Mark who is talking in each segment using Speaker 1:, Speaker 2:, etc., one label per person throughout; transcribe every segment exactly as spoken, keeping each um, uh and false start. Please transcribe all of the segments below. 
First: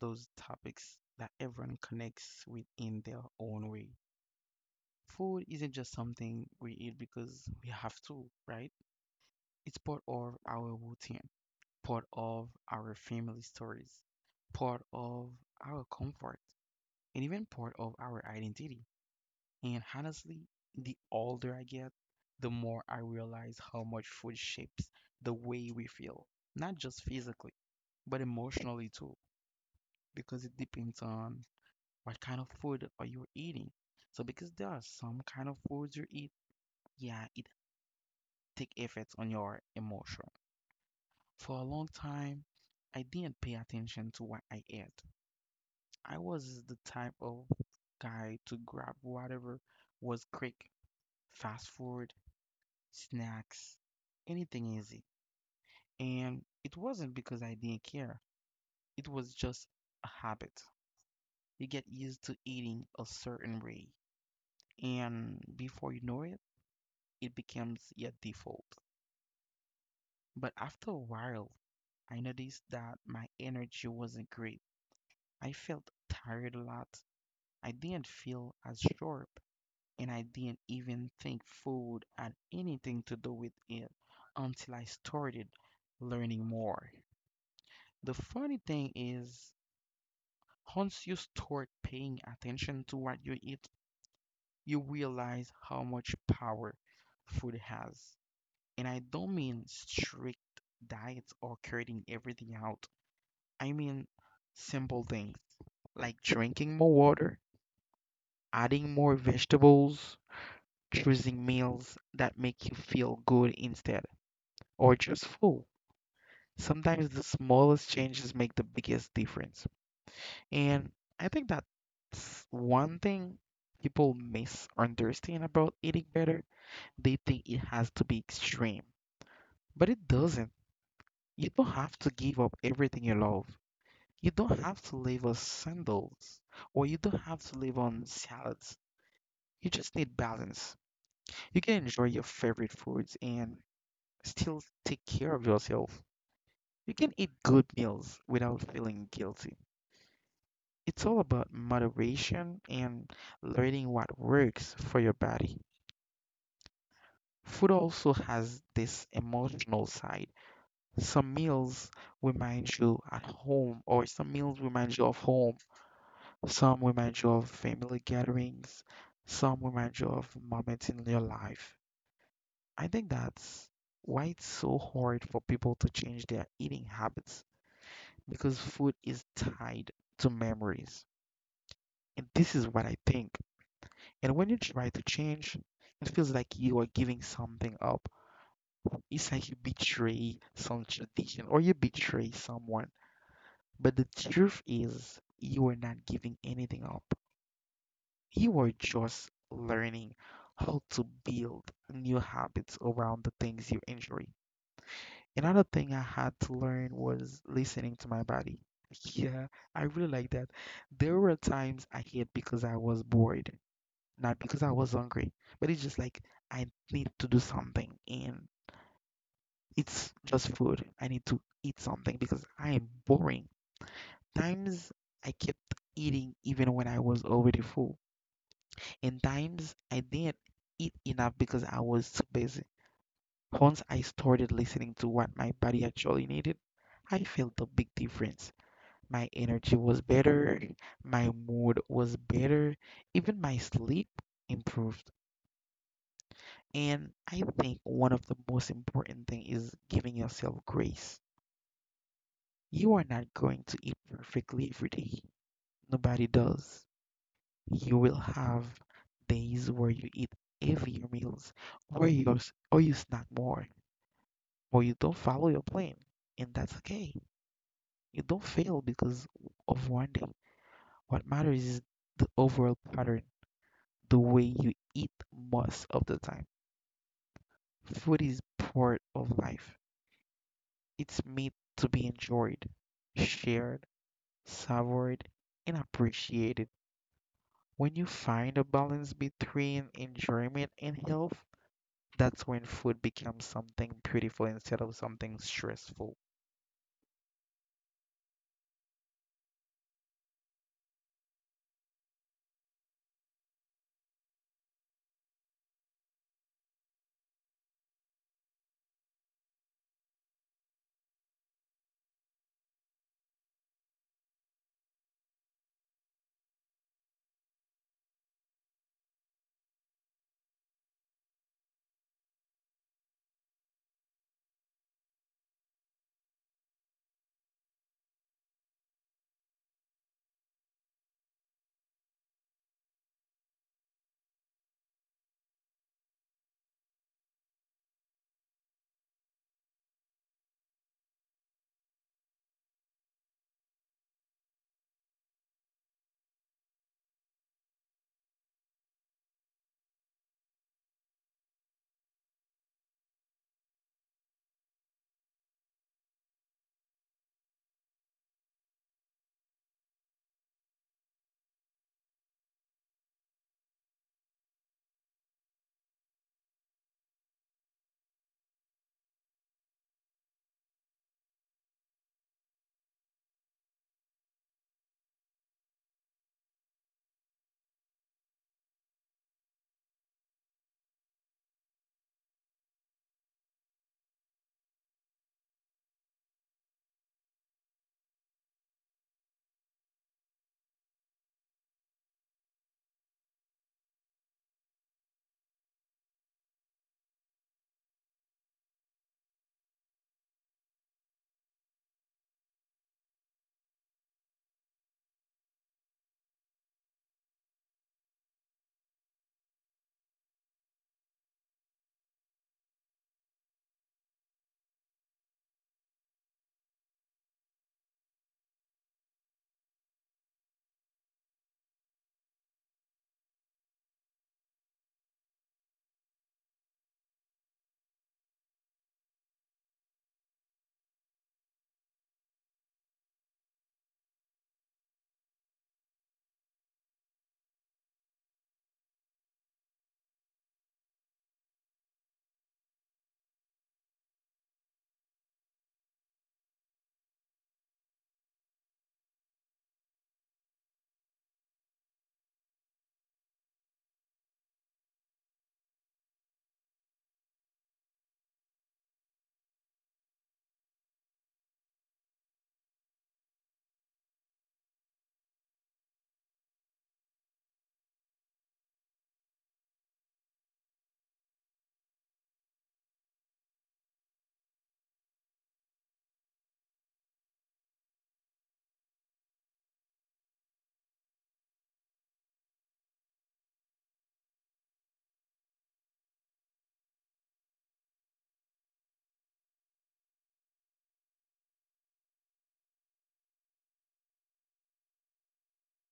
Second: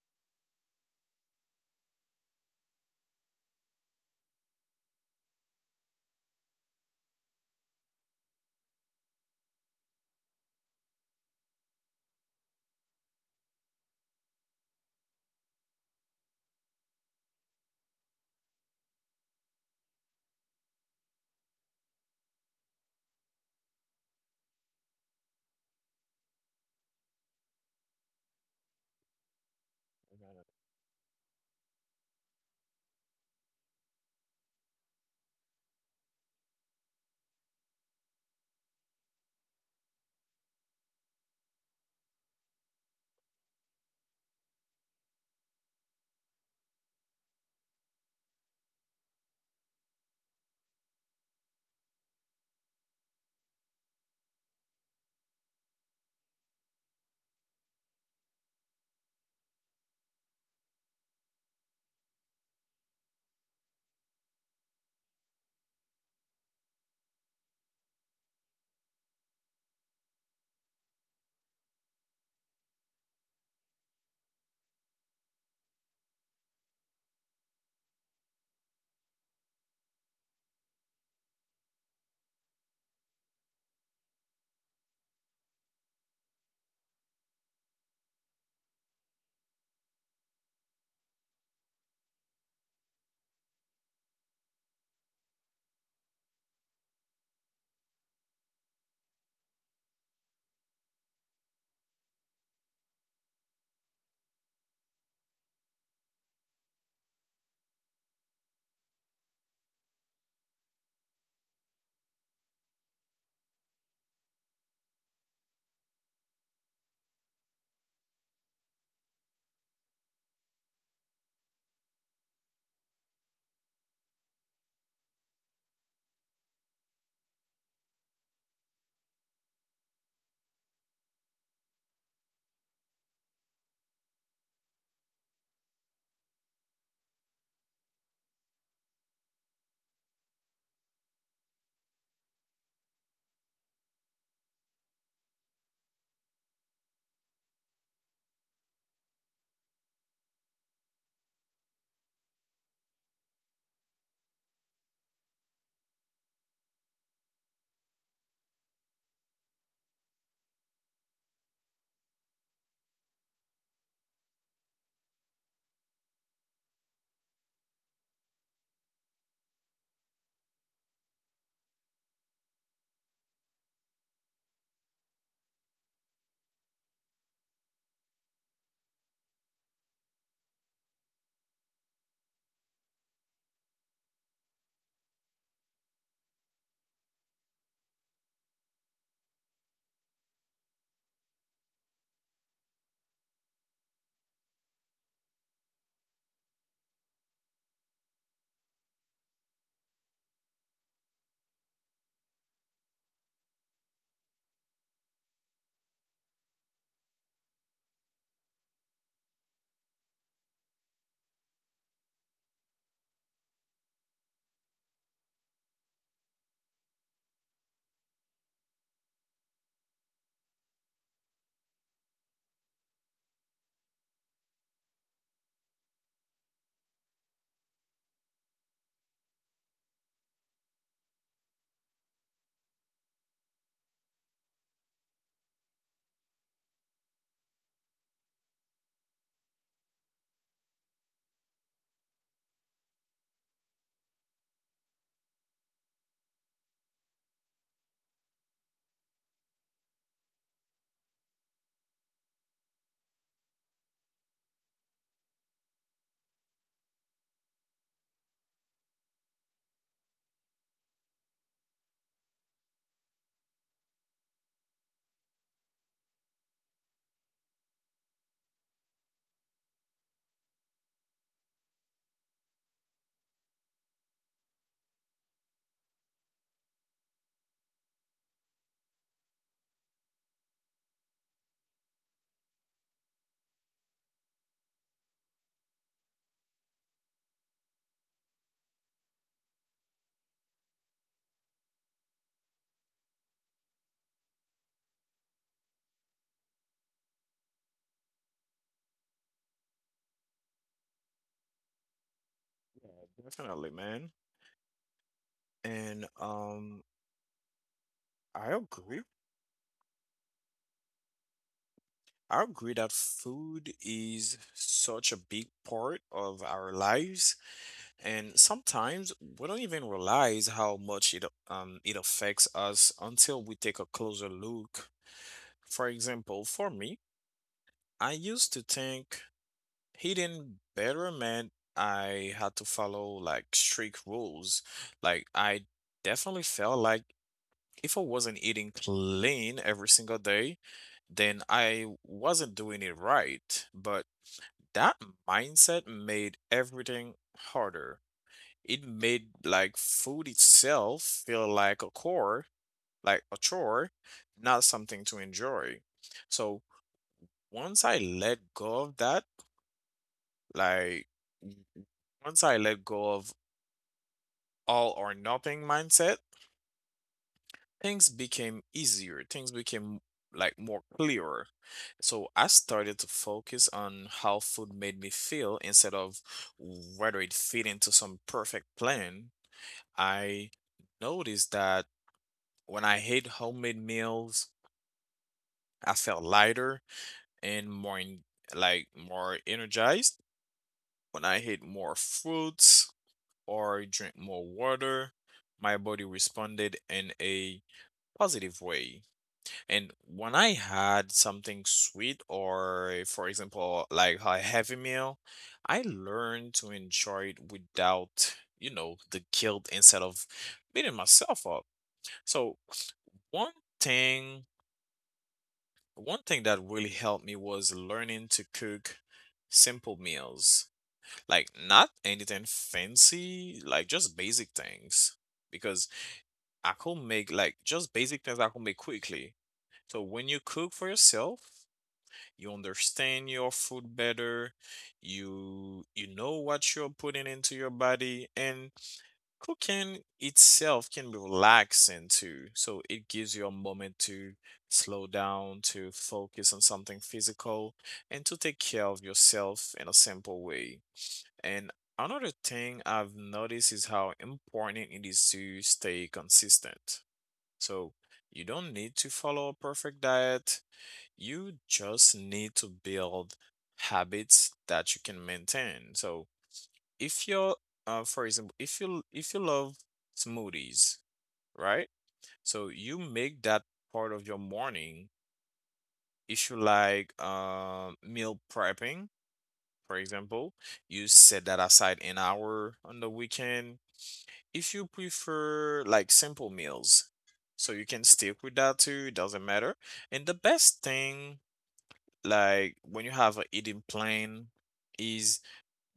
Speaker 1: those topics that everyone connects with in their own way. Food isn't just something we eat because we have to, right? It's part of our routine, part of our family stories, part of our comfort, and even part of our identity. And honestly, the older I get, the more I realize how much food shapes the way we feel, not just physically, but emotionally too, because
Speaker 2: Definitely.
Speaker 1: it depends on what kind of food are you eating. So because there are some kind of foods you eat, yeah, it take effects on your emotion. For a long time, I didn't pay attention to what I ate. I was the type of guy to grab whatever was quick, fast food, snacks, anything easy. And it wasn't because I didn't care, it was just a habit. You get used to eating a certain way, and before you know it, it becomes your default. But after a while, I noticed that my energy wasn't great. I felt tired a lot. I didn't feel as sharp, and I didn't even think food had anything to do with it until I started learning more. The funny thing is, once you start paying attention to what you eat, you realize how much power food has. And I don't mean strict diets or cutting everything out. I mean simple things like drinking more water, adding more vegetables, choosing meals that make you feel good instead, or just full. Sometimes the smallest changes make the biggest difference. And I think that's one thing people misunderstand about eating better. They think it has to be extreme, but it doesn't. You don't have to give up everything you love. You don't have to live on sandals, or you don't have to live on salads. You just need balance. You can enjoy your favorite foods and still take care of yourself. You can eat good meals without feeling guilty. It's all about moderation and learning what works for your body. Food also has this emotional side. Some meals remind you at home, or some meals remind you of home. Some remind you of family gatherings. Some remind you of moments in your life. I think that's why it's so hard for people to change their eating habits because food is tied to memories. And this is what I think. And when you try to change, it feels like you are giving something up. It's like you betray some tradition or you betray someone. But the truth is, you are not giving anything up. You are just learning how to build new habits around the things you enjoy. Another thing I had to learn was listening to my body. Yeah, I really like that. There were times I hid because I was bored, not because I was hungry, but it's just like I need to do something and it's just food. I need to eat something because I am boring. Times I kept eating even when I was already full, and times I didn't eat enough because I was too busy. Once I started listening to what my body actually needed, I felt a big difference. My energy was better, my mood was better, even my sleep improved. And I think one of the most important thing is giving yourself grace. You are not going to eat perfectly every day. Nobody does. You will have days where you eat heavier meals, or you or you snack more, or you don't follow your plan, and that's okay. You don't fail because of one day. What matters is the overall pattern, the way you eat most of the time. Food is part of life. It's meant to be enjoyed, shared, savored, and appreciated. When you find a balance between enjoyment and health, that's when food becomes something beautiful instead of something stressful.
Speaker 2: Yeah, definitely, man. And um, I agree. I agree that food is such a big part of our lives, and sometimes we don't even realize how much it um it affects us until we take a closer look. For example, for me, I used to think eating better meant I had to follow like strict rules. Like I definitely felt like if I wasn't eating clean every single day, then I wasn't doing it right. But that mindset made everything harder. It made like food itself feel like a chore, like a chore, not something to enjoy. So once I let go of that, like once I let go of all or nothing mindset, things became easier things became like more clearer. So I started to focus on how food made me feel instead of whether it fit into some perfect plan. I noticed that when I ate homemade meals, I felt lighter and more en- like more energized. When I ate more fruits or drink more water, my body responded in a positive way. And when I had something sweet or, eh, for example, like a heavy meal, I learned to enjoy it without, you know, the guilt instead of beating myself up. So one thing, one thing that really helped me was learning to cook simple meals, like not anything fancy, like just basic things. Because I could make like just basic things I could make quickly. So when you cook for yourself, you understand your food better. You you know what you're putting into your body. And cooking itself can be relaxing too, so it gives you a moment to slow down, to focus on something physical and to take care of yourself in a simple way. And another thing I've noticed is how important it is to stay consistent. So you don't need to follow a perfect diet, you just need to build habits that you can maintain. So if you're, uh, for example, if you if you love smoothies, right? So you make that part of your morning. If you like uh, meal prepping, for example, you set that aside an hour on the weekend. If you prefer like simple meals, so you can stick with that too. It doesn't matter. And the best thing, like when you have a eating plan, is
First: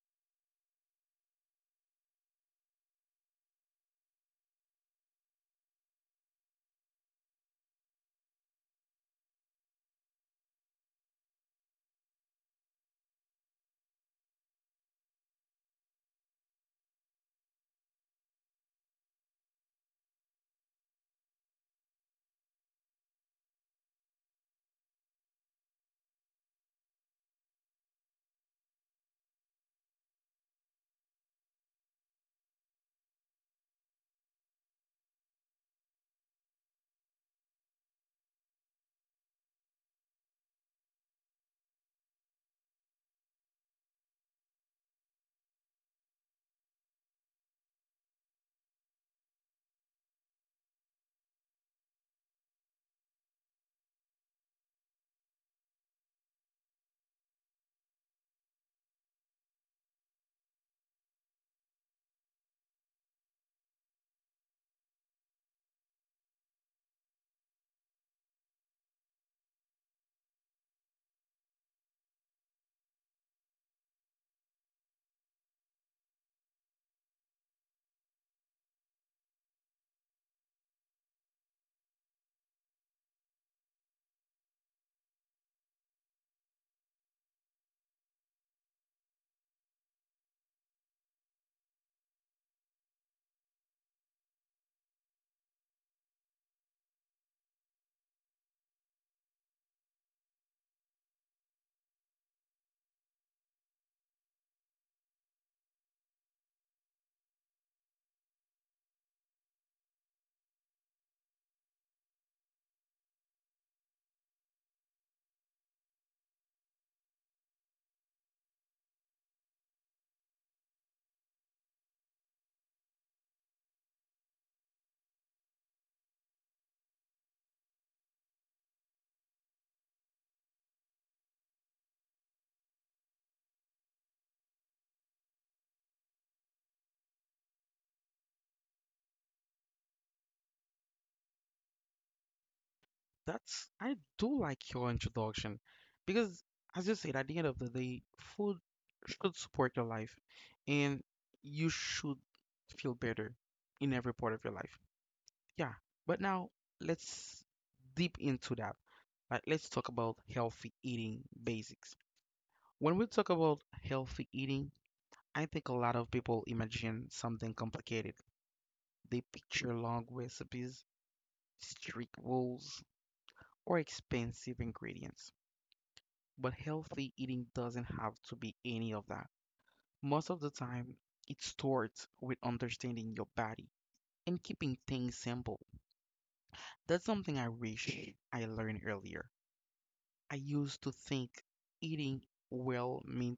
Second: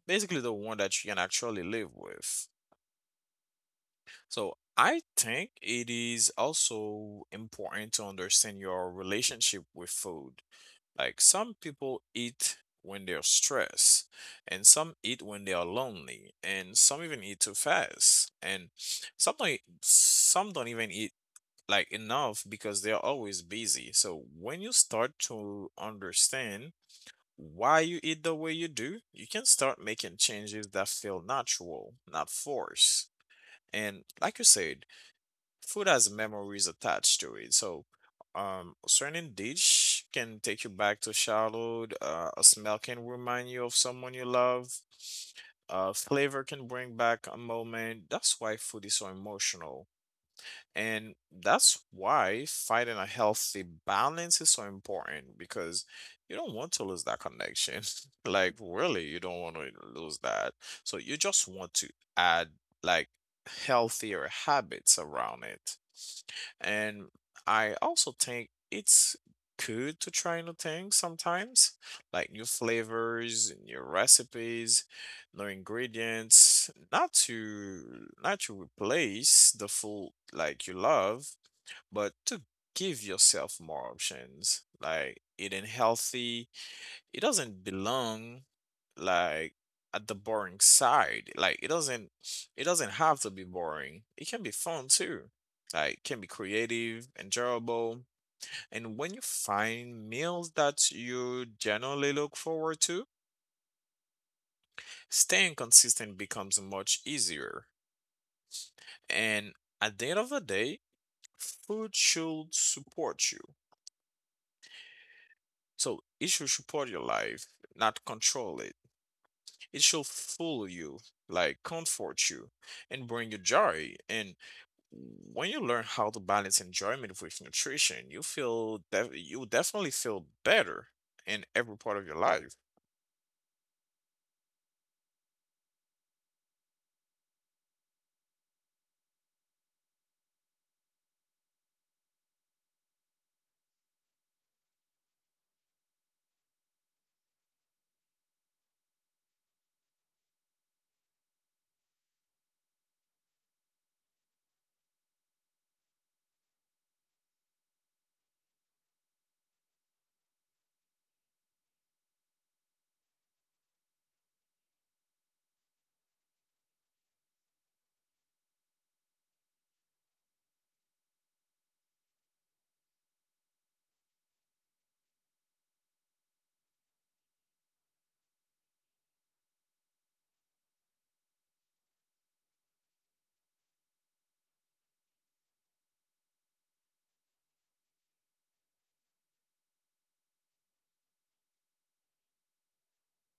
Speaker 2: basically the one that you can actually live with. So I think it is also important to understand your relationship with food. Like some people eat when they're stressed, and some eat when they are lonely, and some even eat too fast, and some don't, e, some don't even eat like enough because they're always busy. So when you start to understand why you eat the way you do, you can start making changes that feel natural, not forced. And like you said, food has memories attached to it. So, um, a certain dish can take you back to childhood. Uh, a smell can remind you of someone you love. Uh, flavor can bring back a moment. That's why food is so emotional. And that's why finding a healthy balance is so important, because you don't want to lose that connection. Like, really, you don't want to lose that. So you just want to add like healthier habits around it. And I also think it's good to try new things sometimes, like new flavors, new recipes, new ingredients, not to not to replace the food like you love, but to give yourself more options. Like eating healthy, it doesn't belong like at the boring side. Like it doesn't it doesn't have to be boring. It can be fun too. Like it can be creative, enjoyable. And when you find meals that you generally look forward to, staying consistent becomes much easier. And at the end of the day, food should support you. So it should support your life, not control it. It shall fool you, like comfort you, and bring you joy. And when you learn how to balance enjoyment with nutrition, you feel def- you definitely feel better in every part of your life.
Speaker 1: That's, I do like your introduction because as you said, at the end of the day, food should support your life and you should feel better in every part of your life. Yeah. But now let's deep into that. Right, let's talk about healthy eating basics. When we talk about healthy eating, I think a lot of people imagine something complicated. They picture long recipes, strict rules, or expensive ingredients. But healthy eating doesn't have to be any of that. Most of the time, it starts with understanding your body and keeping things simple. That's something I wish I learned earlier. I used to think eating well meant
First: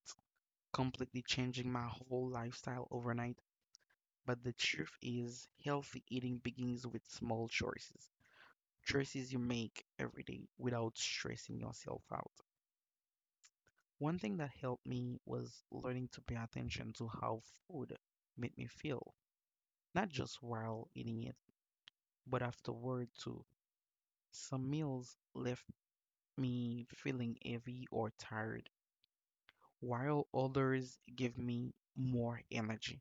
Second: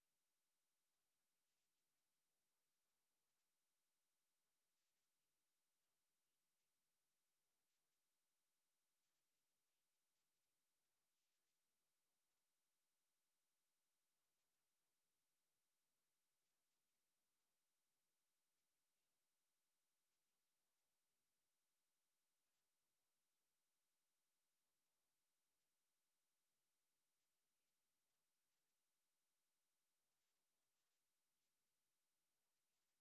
Speaker 1: completely changing my whole lifestyle overnight. But the truth is, healthy eating begins with small choices, choices you make every day without stressing yourself out. One thing that helped me was learning to pay attention to how food made me feel, not just while eating it, but afterward too. Some meals left me feeling heavy or tired, while others gave me more energy.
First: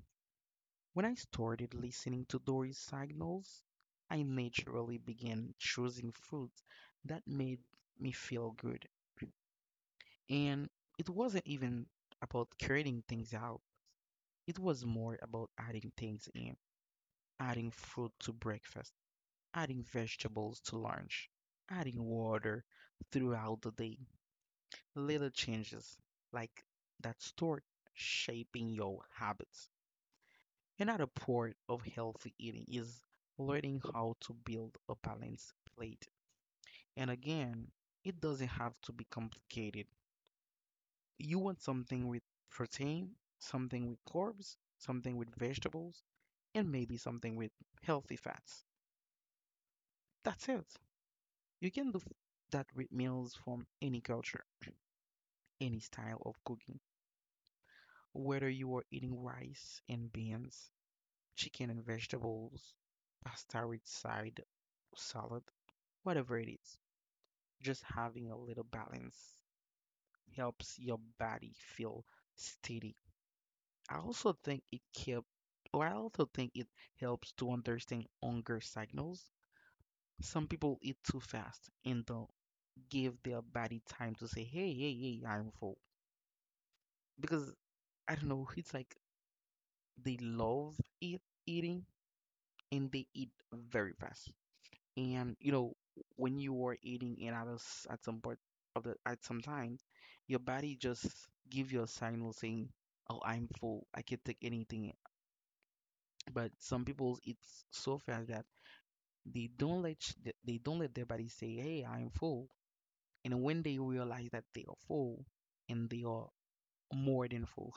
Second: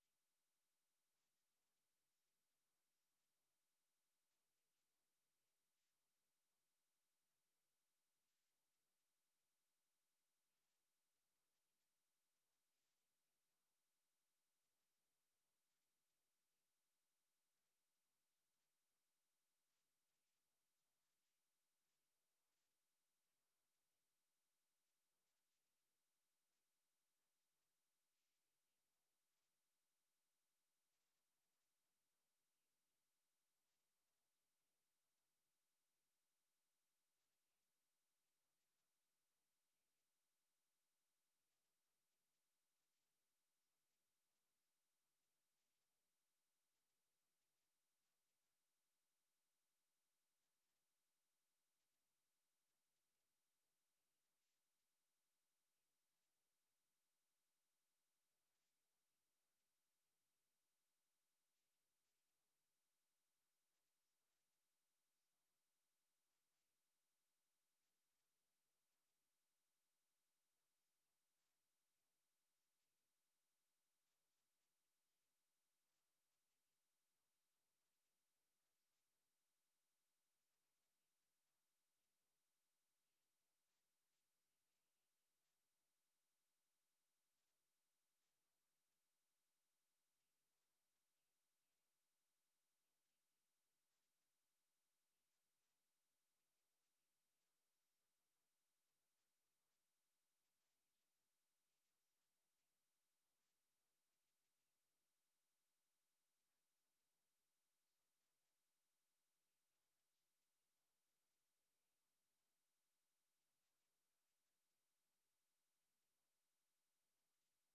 Speaker 1: When I started listening to Dory's signals, I naturally began choosing foods that made me feel good. And it wasn't even about cutting things out, it was more about adding things in, adding fruit to breakfast, adding vegetables to lunch, adding water throughout the day. Little changes like that start shaping your habits. Another part of healthy eating is learning how to build a balanced plate. And again, it doesn't have to be complicated. You want something with protein, something with carbs, something with vegetables, and maybe something with healthy fats. That's it. You can do that with meals from any culture, any style of cooking, whether you are eating rice and beans, chicken and vegetables, pasta with side salad, whatever it is. Just having a little balance helps your body feel steady. I also think it kept, or I also think it helps to understand hunger signals. Some people eat too fast and don't give their body time to say, hey, hey, hey, I'm full. Because I don't know, it's like they love eat, eating and they eat very fast. And you know, when you are eating it at us at some part of the at some time your body just give you a signal saying, oh, I'm full, I can not take anything. But some people eat so fast that they don't let sh- th- they don't let their body say, hey, I'm full. And when they realize that they are full, and they are more than full.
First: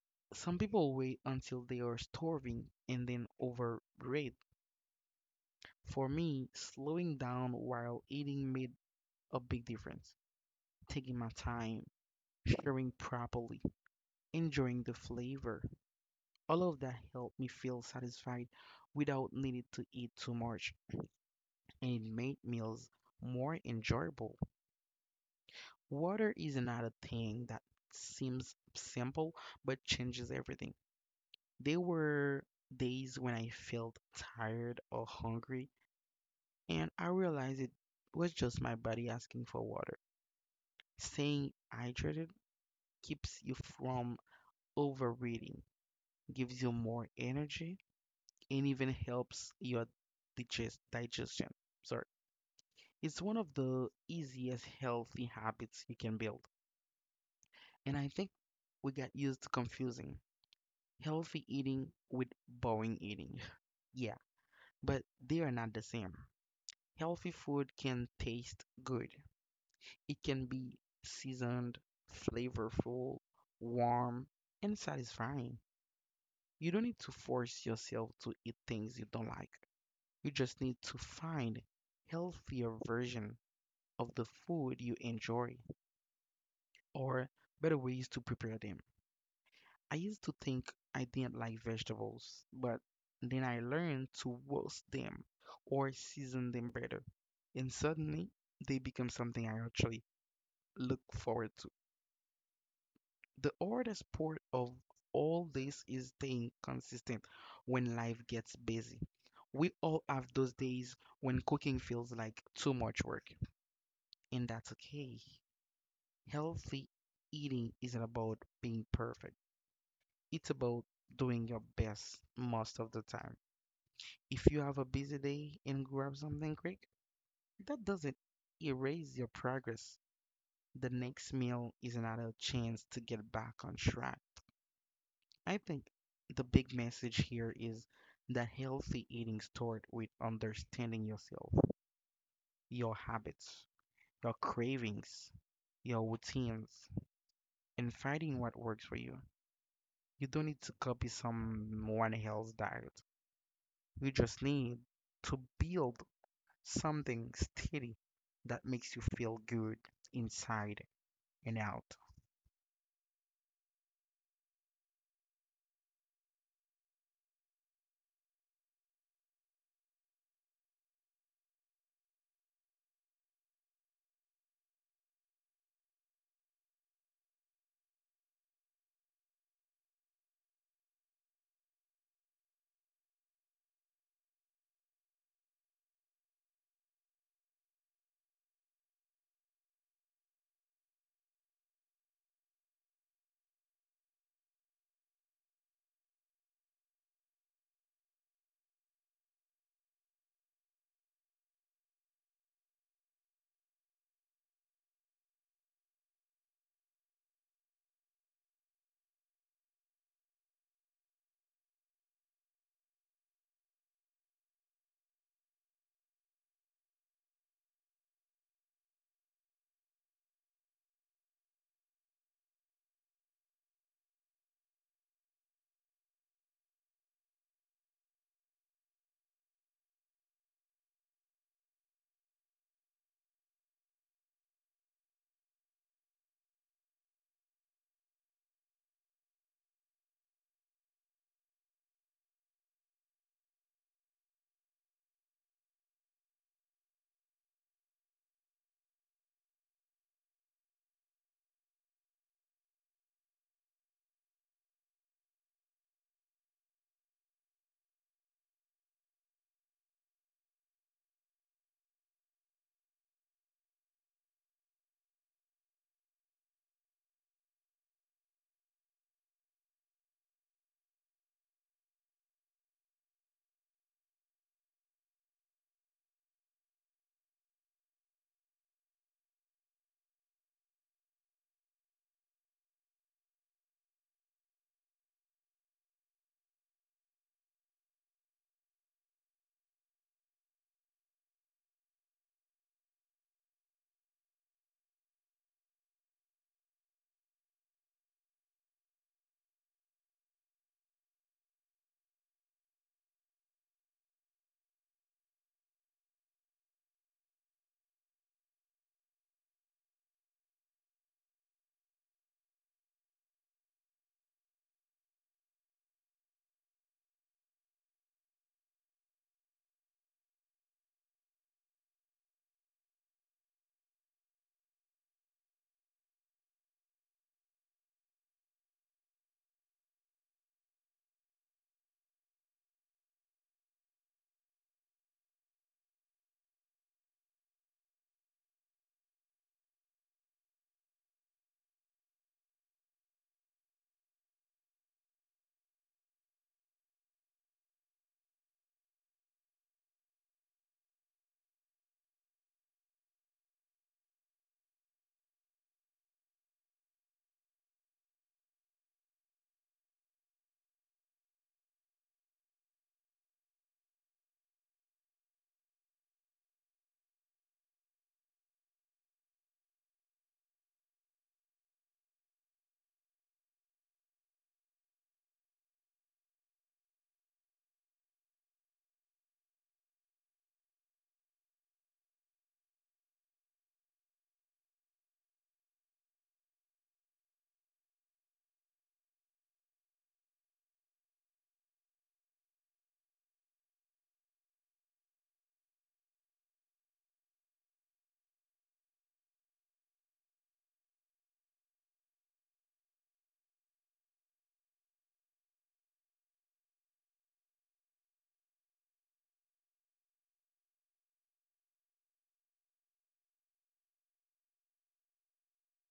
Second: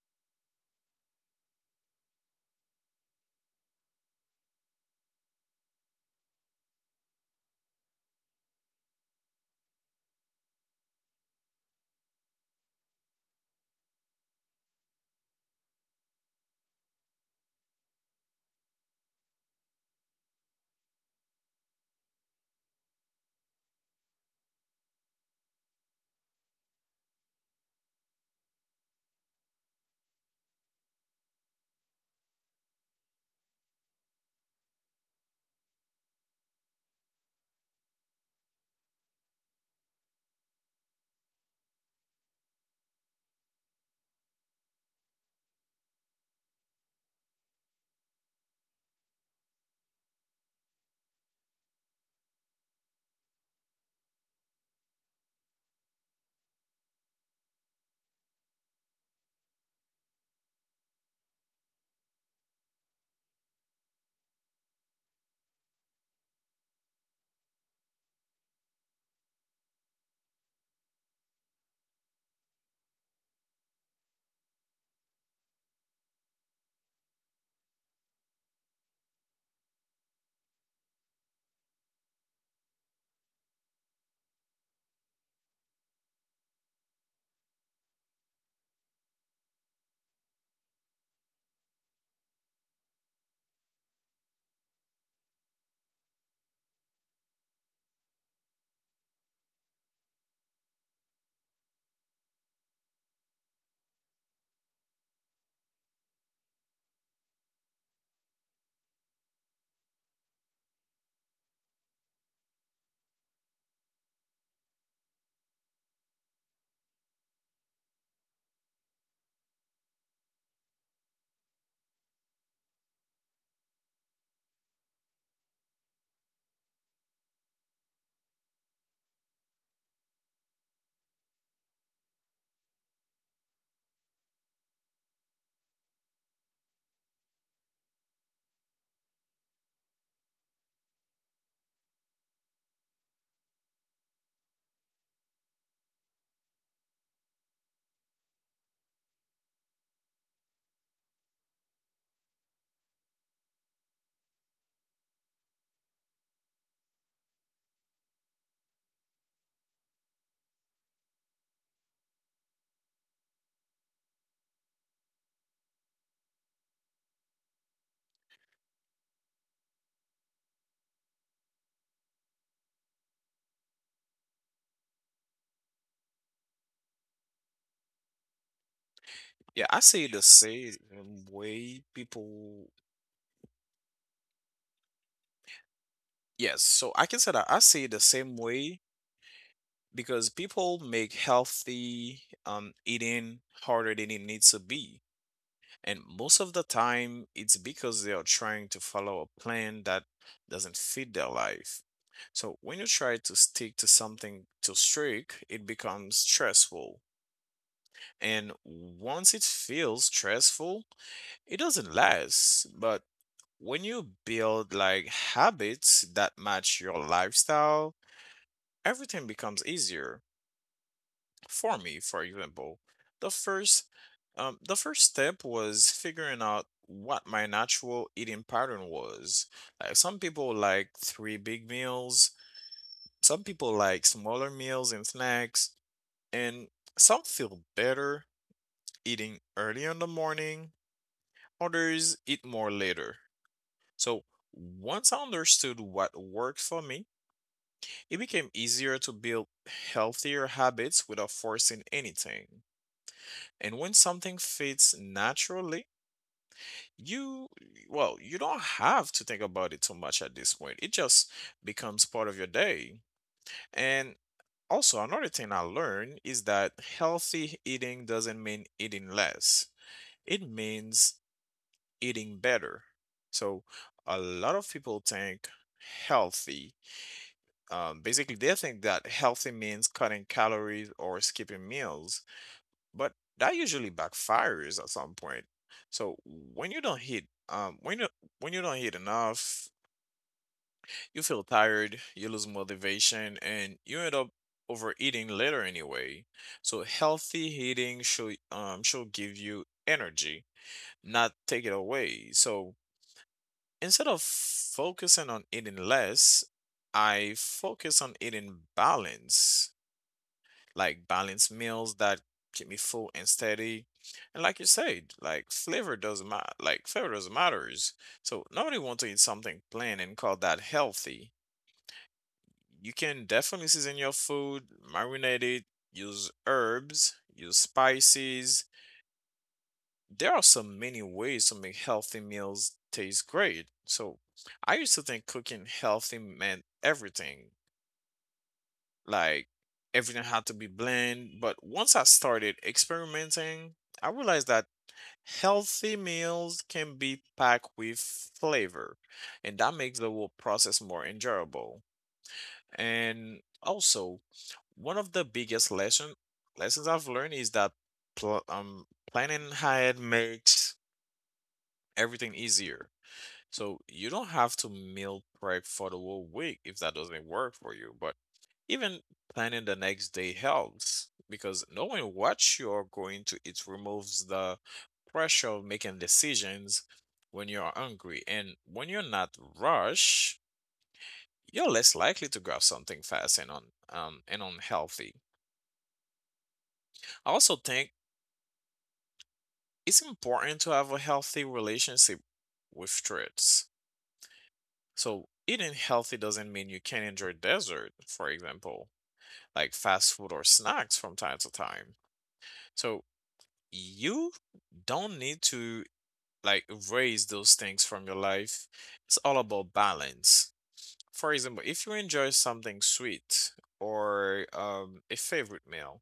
Speaker 1: Some people wait until they are starving and then overrate. For me, slowing down while eating made a big difference, taking my time, sharing properly, enjoying the flavor. All of that helped me feel satisfied without needing to eat too much, and it made meals more enjoyable. Water is another thing that seems simple but changes everything. There were days when I felt tired or hungry, and I realized it was just my body asking for water. Staying hydrated keeps you from overeating, gives you more energy, and even helps your digest digestion. Sorry. It's one of the easiest healthy habits you can build. And I think we got used to confusing healthy eating with boring eating. Yeah, but they are not the same. Healthy food can taste good. It can be seasoned, flavorful, warm, and satisfying. You don't need to force yourself to eat things you don't like. You just need to find healthier version of the food you enjoy or better ways to prepare them. I used to think I didn't like vegetables, but then I learned to roast them or season them better. And suddenly they become something I actually look forward to. The hardest part of all this is staying consistent when life gets busy. We all have those days when cooking feels like too much work. And that's okay. Healthy eating isn't about being perfect, it's about doing your best most of the time. If you have a busy day and grab something quick, that doesn't erase your progress. The next meal is another chance to get back on track. I think the big message here is that healthy eating starts with understanding yourself, your habits, your cravings, your routines, and finding what works for you. You don't need to copy someone else's diet. You just need to build something steady that makes you feel good inside and out.
Speaker 2: Yeah, I see it the same way, people. Yes, so I can say that I see it the same way because people make healthy um eating harder than it needs to be. And most of the time, it's because they are trying to follow a plan that doesn't fit their life. So when you try to stick to something too strict, it becomes stressful. And once it feels stressful, it doesn't last. But when you build like habits that match your lifestyle, everything becomes easier. For me, for example, the first um, the first step was figuring out what my natural eating pattern was. Like some people like three big meals, some people like smaller meals and snacks, and some feel better eating early in the morning, others eat more later. So once I understood what worked for me, it became easier to build healthier habits without forcing anything. And when something fits naturally, you, well, you don't have to think about it too much at this point. It just becomes part of your day. And also, another thing I learned is that healthy eating doesn't mean eating less, it means eating better. So, a lot of people think healthy, um, basically, they think that healthy means cutting calories or skipping meals, but that usually backfires at some point. So when you don't hit, um, when you when you don't hit enough, you feel tired, you lose motivation, and you end up overeating later anyway. So healthy eating should um should give you energy, not take it away. So instead of focusing on eating less, I focus on eating balance, like balanced meals that keep me full and steady. And like you said, like flavor doesn't matter. Like flavor doesn't matters. So nobody wants to eat something plain and call that healthy. You can definitely season your food, marinate it, use herbs, use spices. There are so many ways to make healthy meals taste great. So I used to think cooking healthy meant everything like everything had to be blend. But once I started experimenting, I realized that healthy meals can be packed with flavor, and that makes the whole process more enjoyable. And also, one of the biggest lesson lessons I've learned is that pl- um, planning ahead makes everything easier. So you don't have to meal prep for the whole week if that doesn't work for you. But even planning the next day helps, because knowing what you're going to eat removes the pressure of making decisions when you're hungry. And when you're not rushed, you're less likely to grab something fast and un, um, and unhealthy. I also think it's important to have a healthy relationship with treats. So eating healthy doesn't mean you can't enjoy dessert, for example, like fast food or snacks from time to time. So you don't need to like erase those things from your life. It's all about balance. For example, if you enjoy something sweet or um, a favorite meal,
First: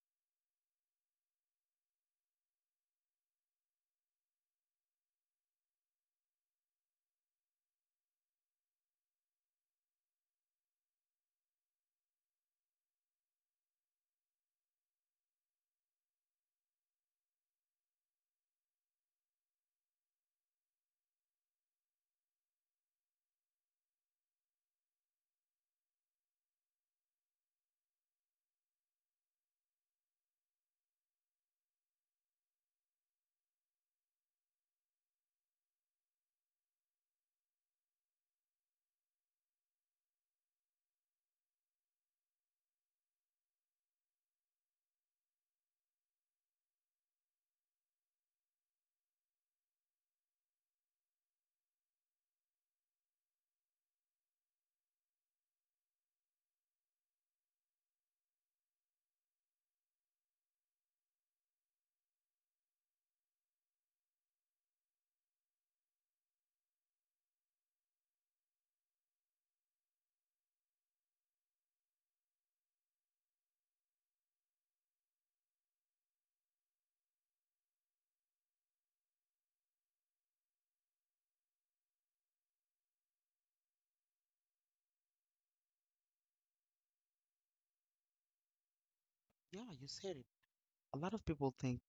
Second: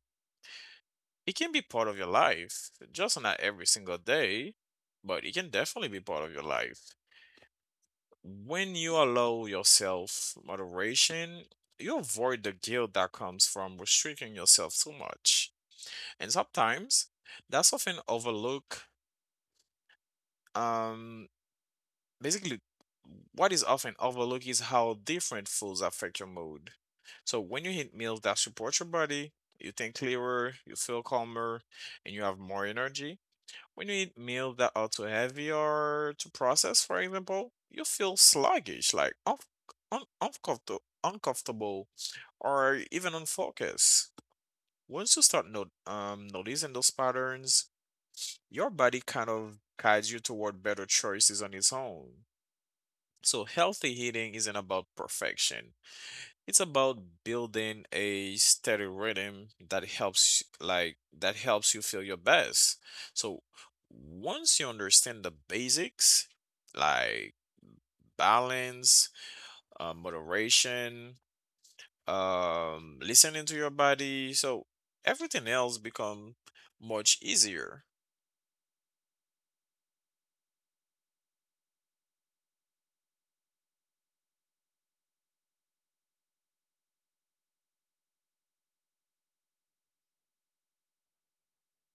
Speaker 2: it can be part of your life, just not every single day, but it can definitely be part of your life. When you allow yourself moderation, you avoid the guilt that comes from restricting yourself too much. And sometimes that's often overlooked. Um, Basically, what is often overlooked is how different foods affect your mood. So when you eat meals that support your body, you think clearer, you feel calmer, and you have more energy. When you eat meals that are too heavy or too processed, for example, you feel sluggish, like un- un- uncomfortable, uncomfortable, or even unfocused. Once you start not- um, noticing those patterns, your body kind of guides you toward better choices on its own. So, healthy eating isn't about perfection. It's about building a steady rhythm that helps like that helps you feel your best. So, once you understand the basics like balance, uh, moderation, um, listening to your body, so everything else become much easier.
Speaker 1: Yeah, you said it. A lot of people think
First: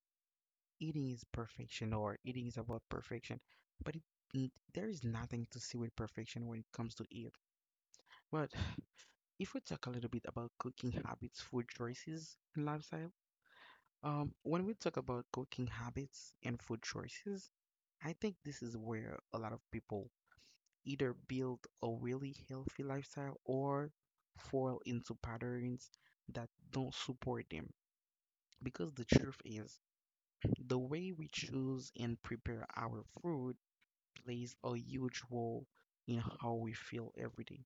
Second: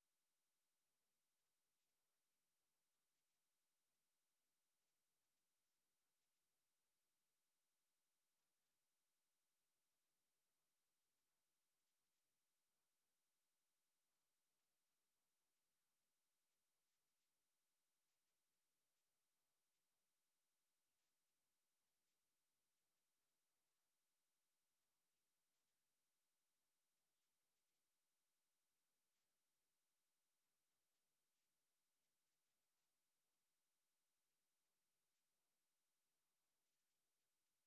Speaker 1: eating is perfection or eating is about perfection, but it, n- there is nothing to see with perfection when it comes to eat. But if we talk a little bit about cooking habits, food choices, and lifestyle. Um, when we talk about cooking habits and food choices, I think this is where a lot of people either build a really healthy lifestyle or fall into patterns that don't support them. Because the truth is, the way we choose and prepare our food plays a huge role in how we feel every day.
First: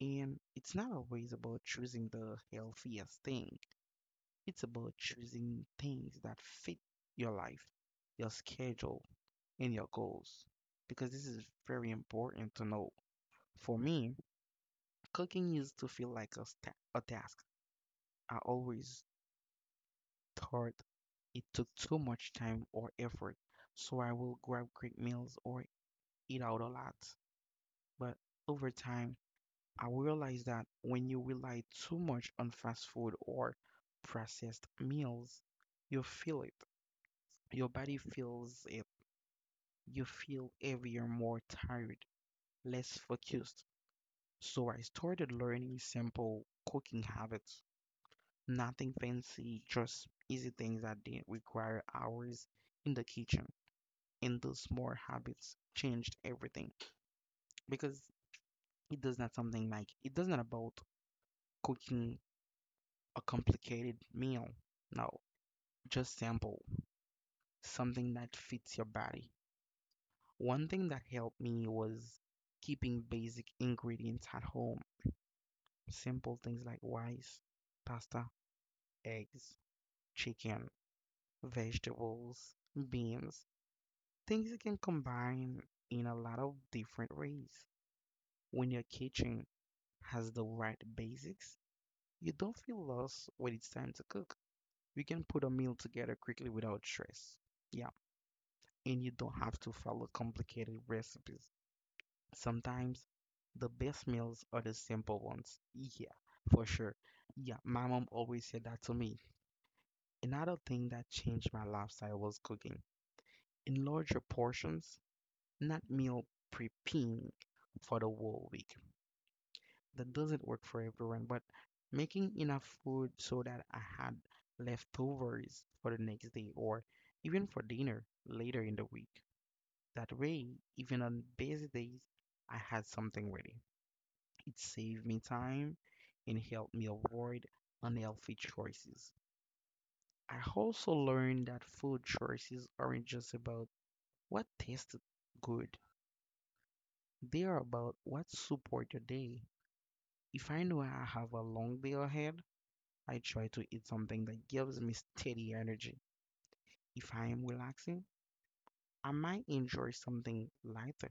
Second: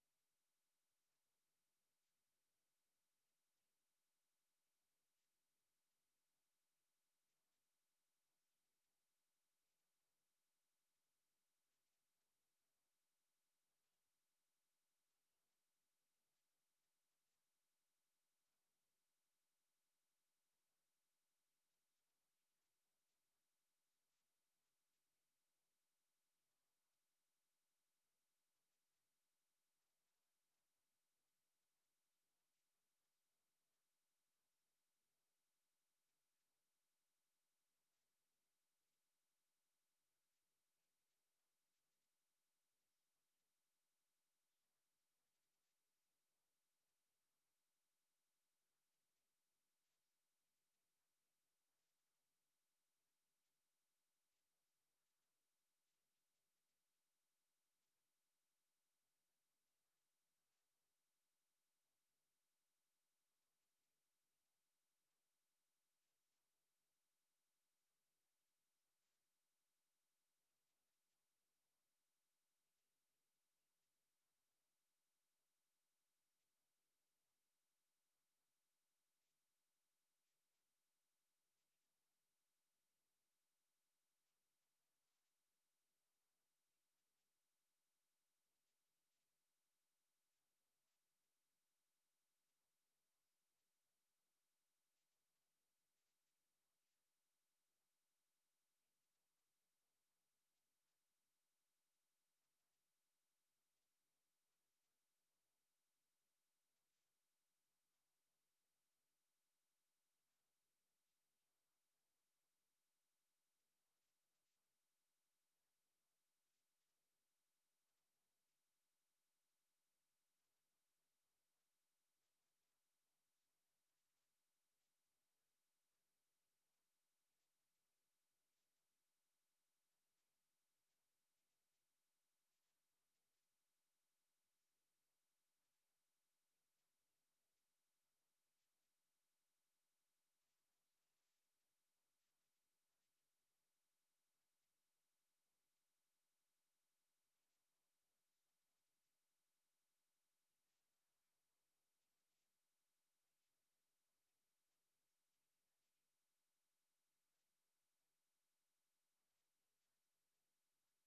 Speaker 1: And it's not always about choosing the healthiest thing. It's about choosing things that fit your life, your schedule, and your goals. Because this is very important to know. For me, cooking used to feel like a, sta a task. I always thought it took too much time or effort, so I will grab quick meals or eat out a lot. But over time, I realized that when you rely too much on fast food or processed meals, you feel it. Your body feels it. You feel heavier, more tired, less focused. So I started learning simple cooking habits. Nothing fancy, just easy things that didn't require hours in the kitchen. And those small habits changed everything because it does not something like it does not about cooking a complicated meal. No, just simple, something that fits your body. One thing that helped me was keeping basic ingredients at home. Simple things like rice, pasta, eggs, chicken, vegetables, beans. Things you can combine in a lot of different ways. When your kitchen has the right basics, you don't feel lost when it's time to cook. You can put a meal together quickly without stress. Yeah, and you don't have to follow complicated recipes. Sometimes the best meals are the simple ones. Yeah, for sure. Yeah, my mom always said that to me. Another thing that changed my lifestyle was cooking in larger portions, not meal prepping for the whole week. That doesn't work for everyone, but making enough food so that I had leftovers for the next day or even for dinner later in the week. That way, even on busy days, I had something ready. It saved me time and helped me avoid unhealthy choices. I also learned that food choices aren't just about what tasted good. They are about what support your day. If I know I have a long day ahead, I try to eat something that gives me steady energy. If I am relaxing, I might enjoy something lighter.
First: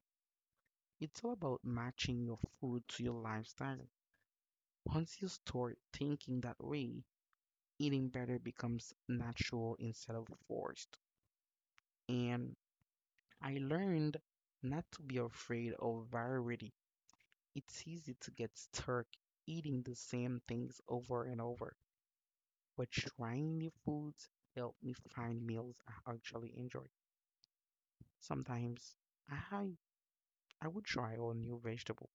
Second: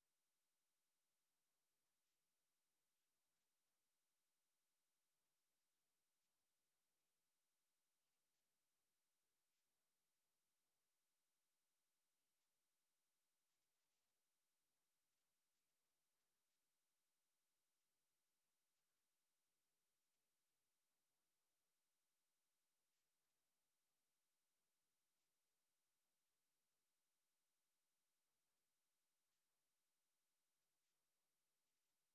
Speaker 1: It's all about matching your food to your lifestyle. Once you start thinking that way, eating better becomes natural instead of forced. And I learned not to be afraid of variety. It's easy to get stuck eating the same things over and over, but trying new foods help me find meals I actually enjoy. Sometimes I I would try a new vegetable,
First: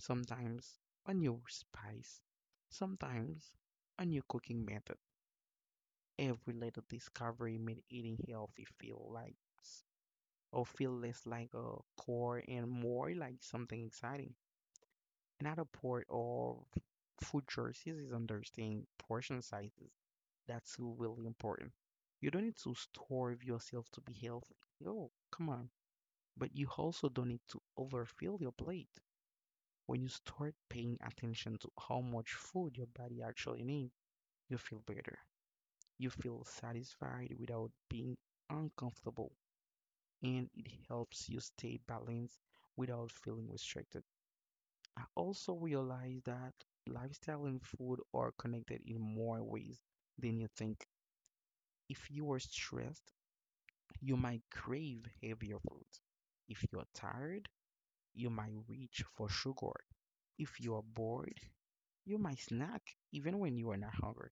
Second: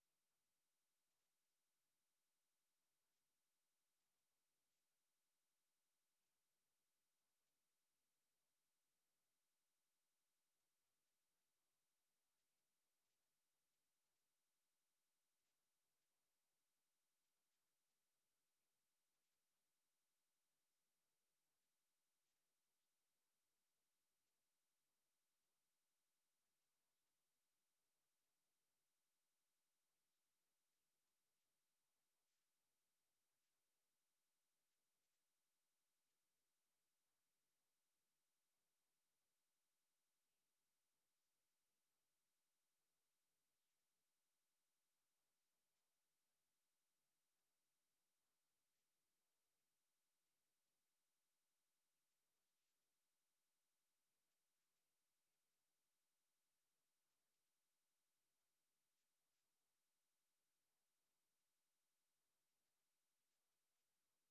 Speaker 1: sometimes a new spice, sometimes a new cooking method. Every little discovery made eating healthy feel like s- or feel less like a chore and more like something exciting. Another part of food choices is understanding portion sizes. That's really important. You don't need to starve yourself to be healthy. Oh, come on. But you also don't need to overfill your plate. When you start paying attention to how much food your body actually needs, you feel better. You feel satisfied without being uncomfortable, and it helps you stay balanced without feeling restricted. I also realized that lifestyle and food are connected in more ways than you think. If you are stressed, you might crave heavier foods. If you're tired, you might reach for sugar. If you are bored, you might snack even when you are not hungry.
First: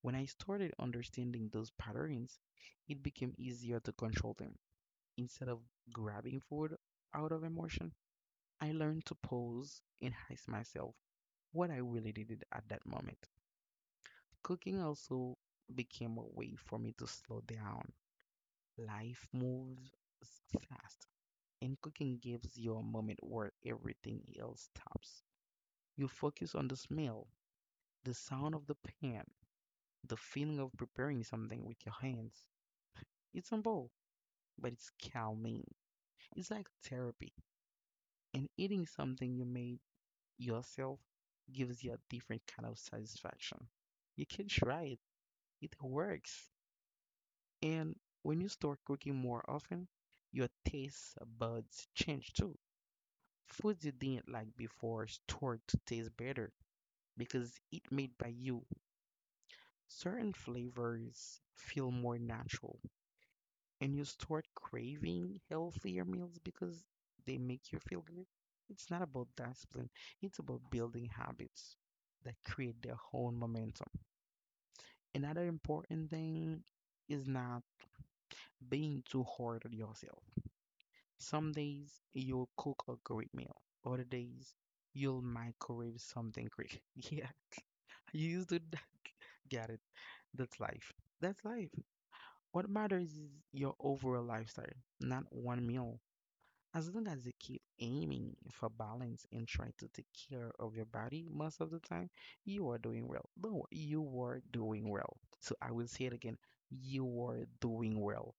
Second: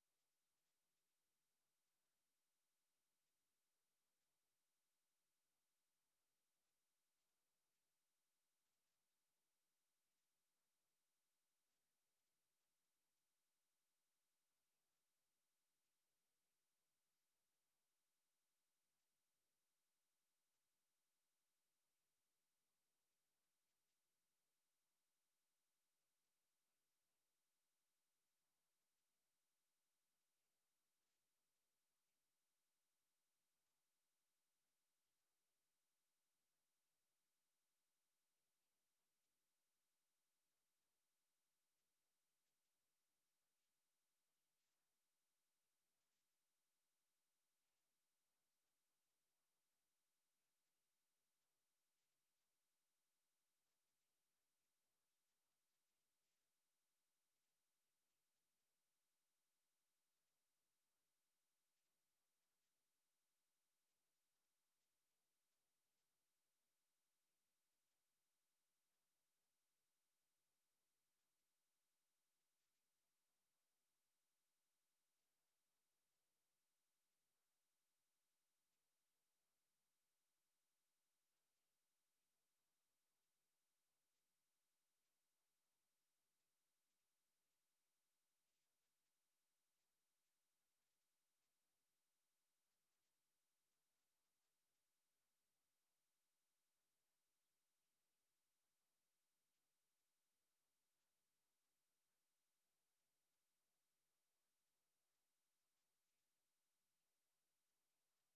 Speaker 1: When I started understanding those patterns, it became easier to control them. Instead of grabbing food out of emotion, I learned to pause and ask myself what I really needed at that moment. Cooking also became a way for me to slow down. Life moves fast, and cooking gives you a moment where everything else stops. You focus on the smell, the sound of the pan, the feeling of preparing something with your hands. It's simple, but it's calming. It's like therapy, and eating something you made yourself gives you a different kind of satisfaction. You can try it, it works. And when you start cooking more often, your taste buds change too. Foods you didn't like before start to taste better because it made by you. Certain flavors feel more natural, and you start craving healthier meals because they make you feel good. It's not about discipline, it's about building habits that create their own momentum. Another important thing is not being too hard on yourself. Some days you'll cook a great meal, other days you'll microwave something quick. Yeah, you used to d- get it. That's life. That's life. What matters is your overall lifestyle, not one meal. As long as you keep aiming for balance and try to take care of your body most of the time, you are doing well. Don't worry, you are doing well. So I will say it again, you are doing well.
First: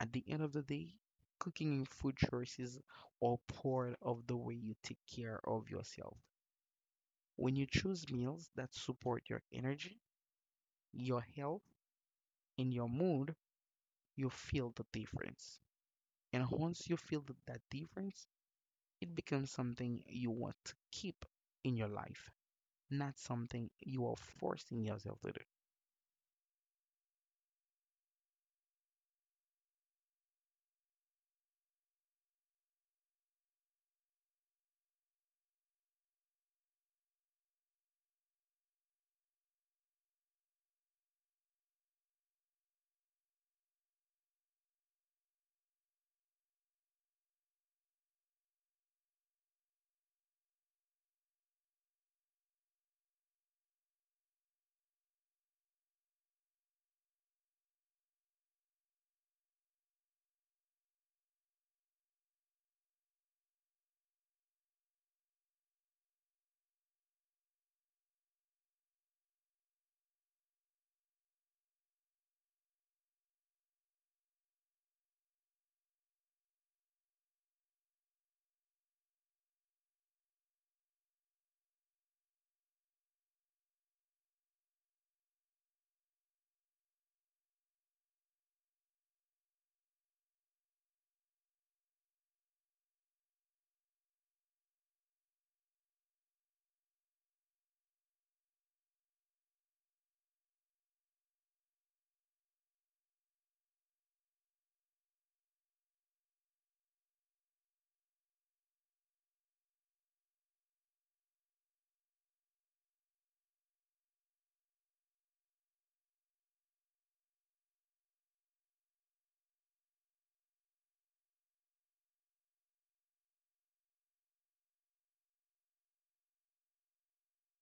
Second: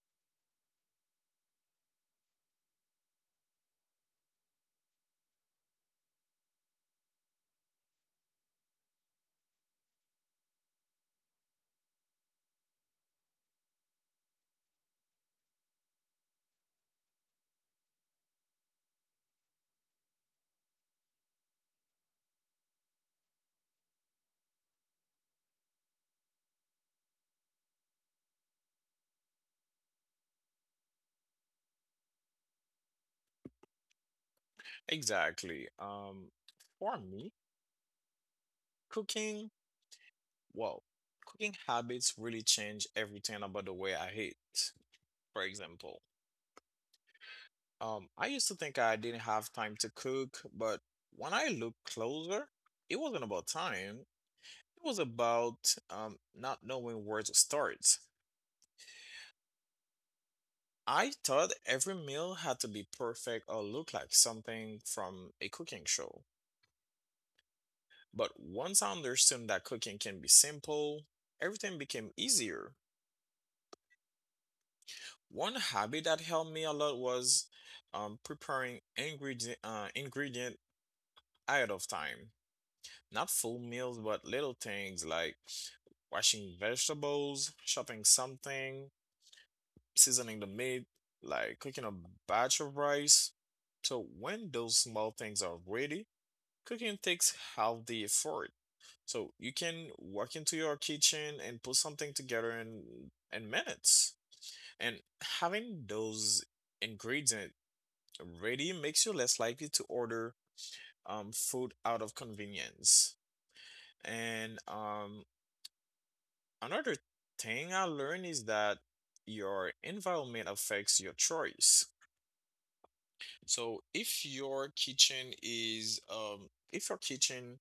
Speaker 1: At the end of the day, cooking and food choices are part of the way you take care of yourself. When you choose meals that support your energy, your health, and your mood, you feel the difference. And once you feel th- that difference, it becomes something you want to keep in your life, not something you are forcing yourself to do.
Speaker 2: Exactly. Um, for me, cooking Wow, cooking habits really change everything about the way I eat. For example, um, I used to think I didn't have time to cook, but when I look closer, it wasn't about time. It was about um, not knowing where to start. I thought every meal had to be perfect or look like something from a cooking show. But once I understood that cooking can be simple, everything became easier. One habit that helped me a lot was um, preparing ingredient uh, ingredient ahead of time. Not full meals, but little things like washing vegetables, chopping something, seasoning the meat, like cooking a batch of rice. So when those small things are ready, cooking takes half the effort. So you can walk into your kitchen and put something together in in minutes. And having those ingredients ready makes you less likely to order um, food out of convenience. And um, Another thing I learned is that your environment affects your choice. So if your kitchen is um, if your kitchen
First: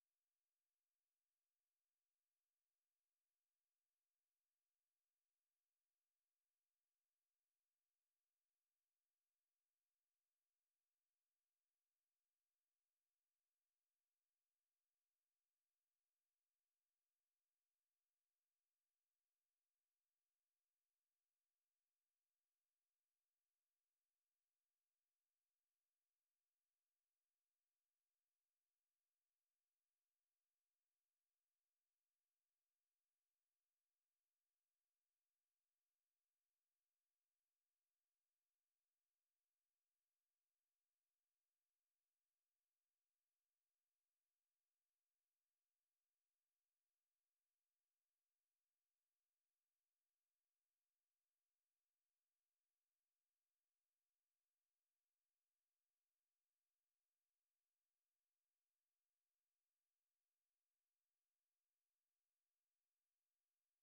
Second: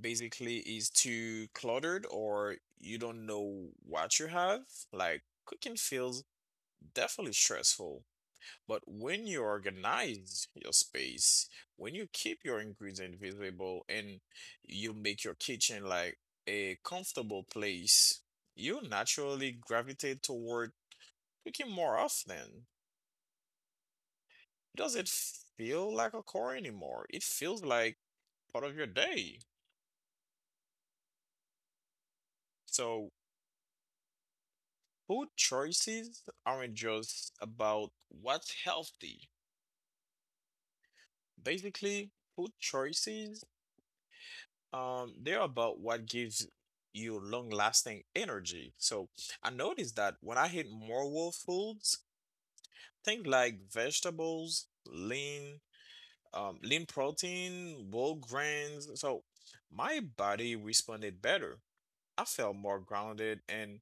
Speaker 2: basically is too cluttered or you don't know what you have, like cooking feels definitely stressful. But when you organize your space, when you keep your ingredient visible and you make your kitchen like a comfortable place, you naturally gravitate toward cooking more often. Doesn't feel like a chore anymore. It feels like part of your day. So food choices aren't just about what's healthy. Basically, food choices Um, they're about what gives you long-lasting energy. So I noticed that when I eat more whole foods, things like vegetables, lean, um, lean protein, whole grains, so my body responded better. I felt more grounded, and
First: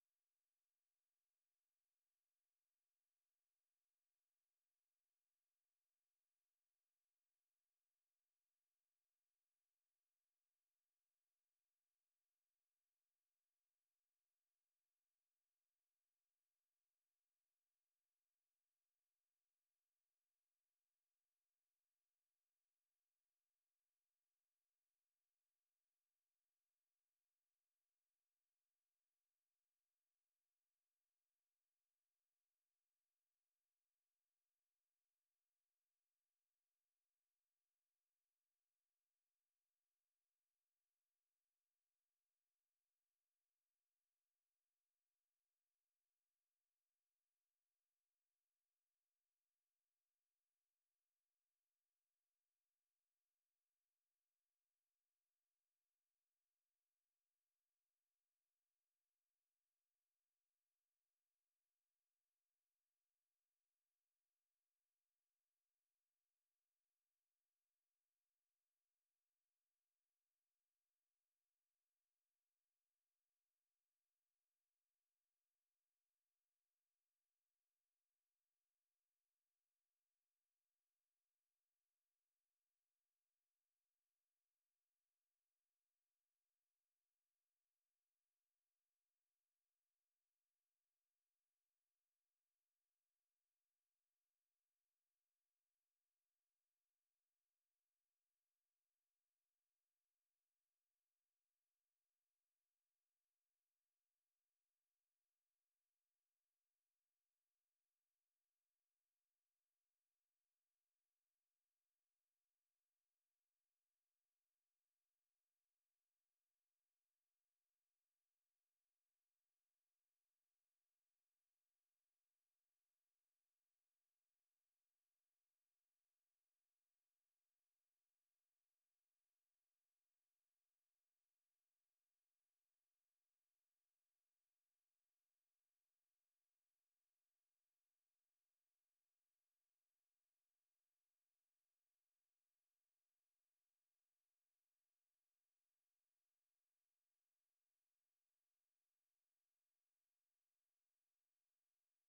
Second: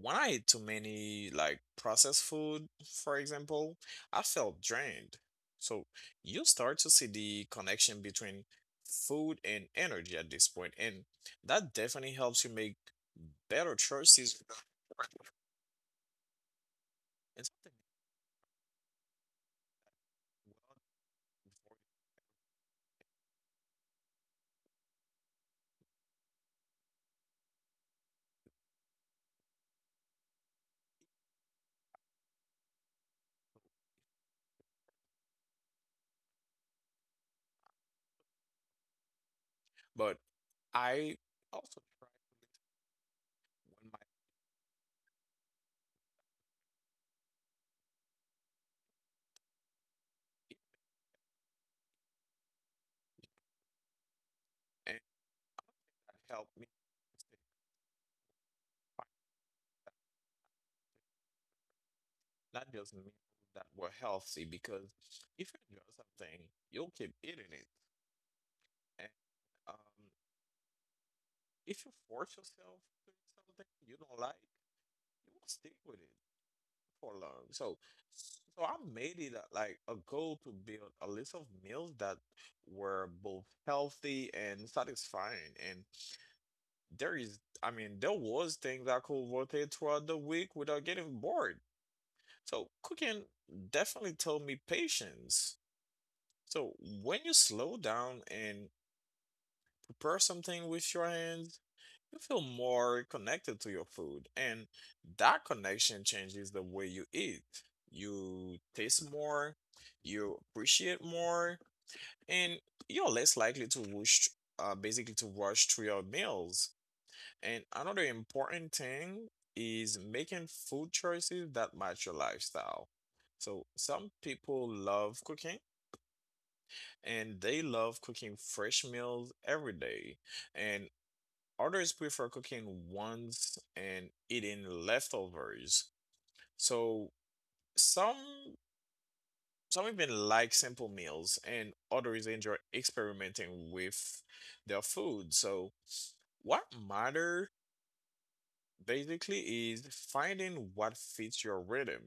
Speaker 2: when I ate too many like processed food, for example, I felt drained. So you start to see the connection between food and energy at this point, and that definitely helps you make better choices. But I also tried when my and that helped me not just meals that were healthy, because if you enjoy something, you'll keep eating it. And um, if you force yourself to eat something you don't like, you will not stick with it for long. So, so I made it a- like a goal to build a list of meals that were both healthy and satisfying. And there is, I mean, there was things I could rotate throughout the week without getting bored. So cooking definitely taught me patience. So when you slow down and press something with your hands, you feel more connected to your food. And that connection changes the way you eat. You taste more, you appreciate more, and you're less likely to rush, uh, basically to rush through your meals. And another important thing is making food choices that match your lifestyle. So some people love cooking and they love cooking fresh meals every day. And others prefer cooking once and eating leftovers. So some some even like simple meals and others enjoy experimenting with their food. So what matter basically is finding what fits your rhythm.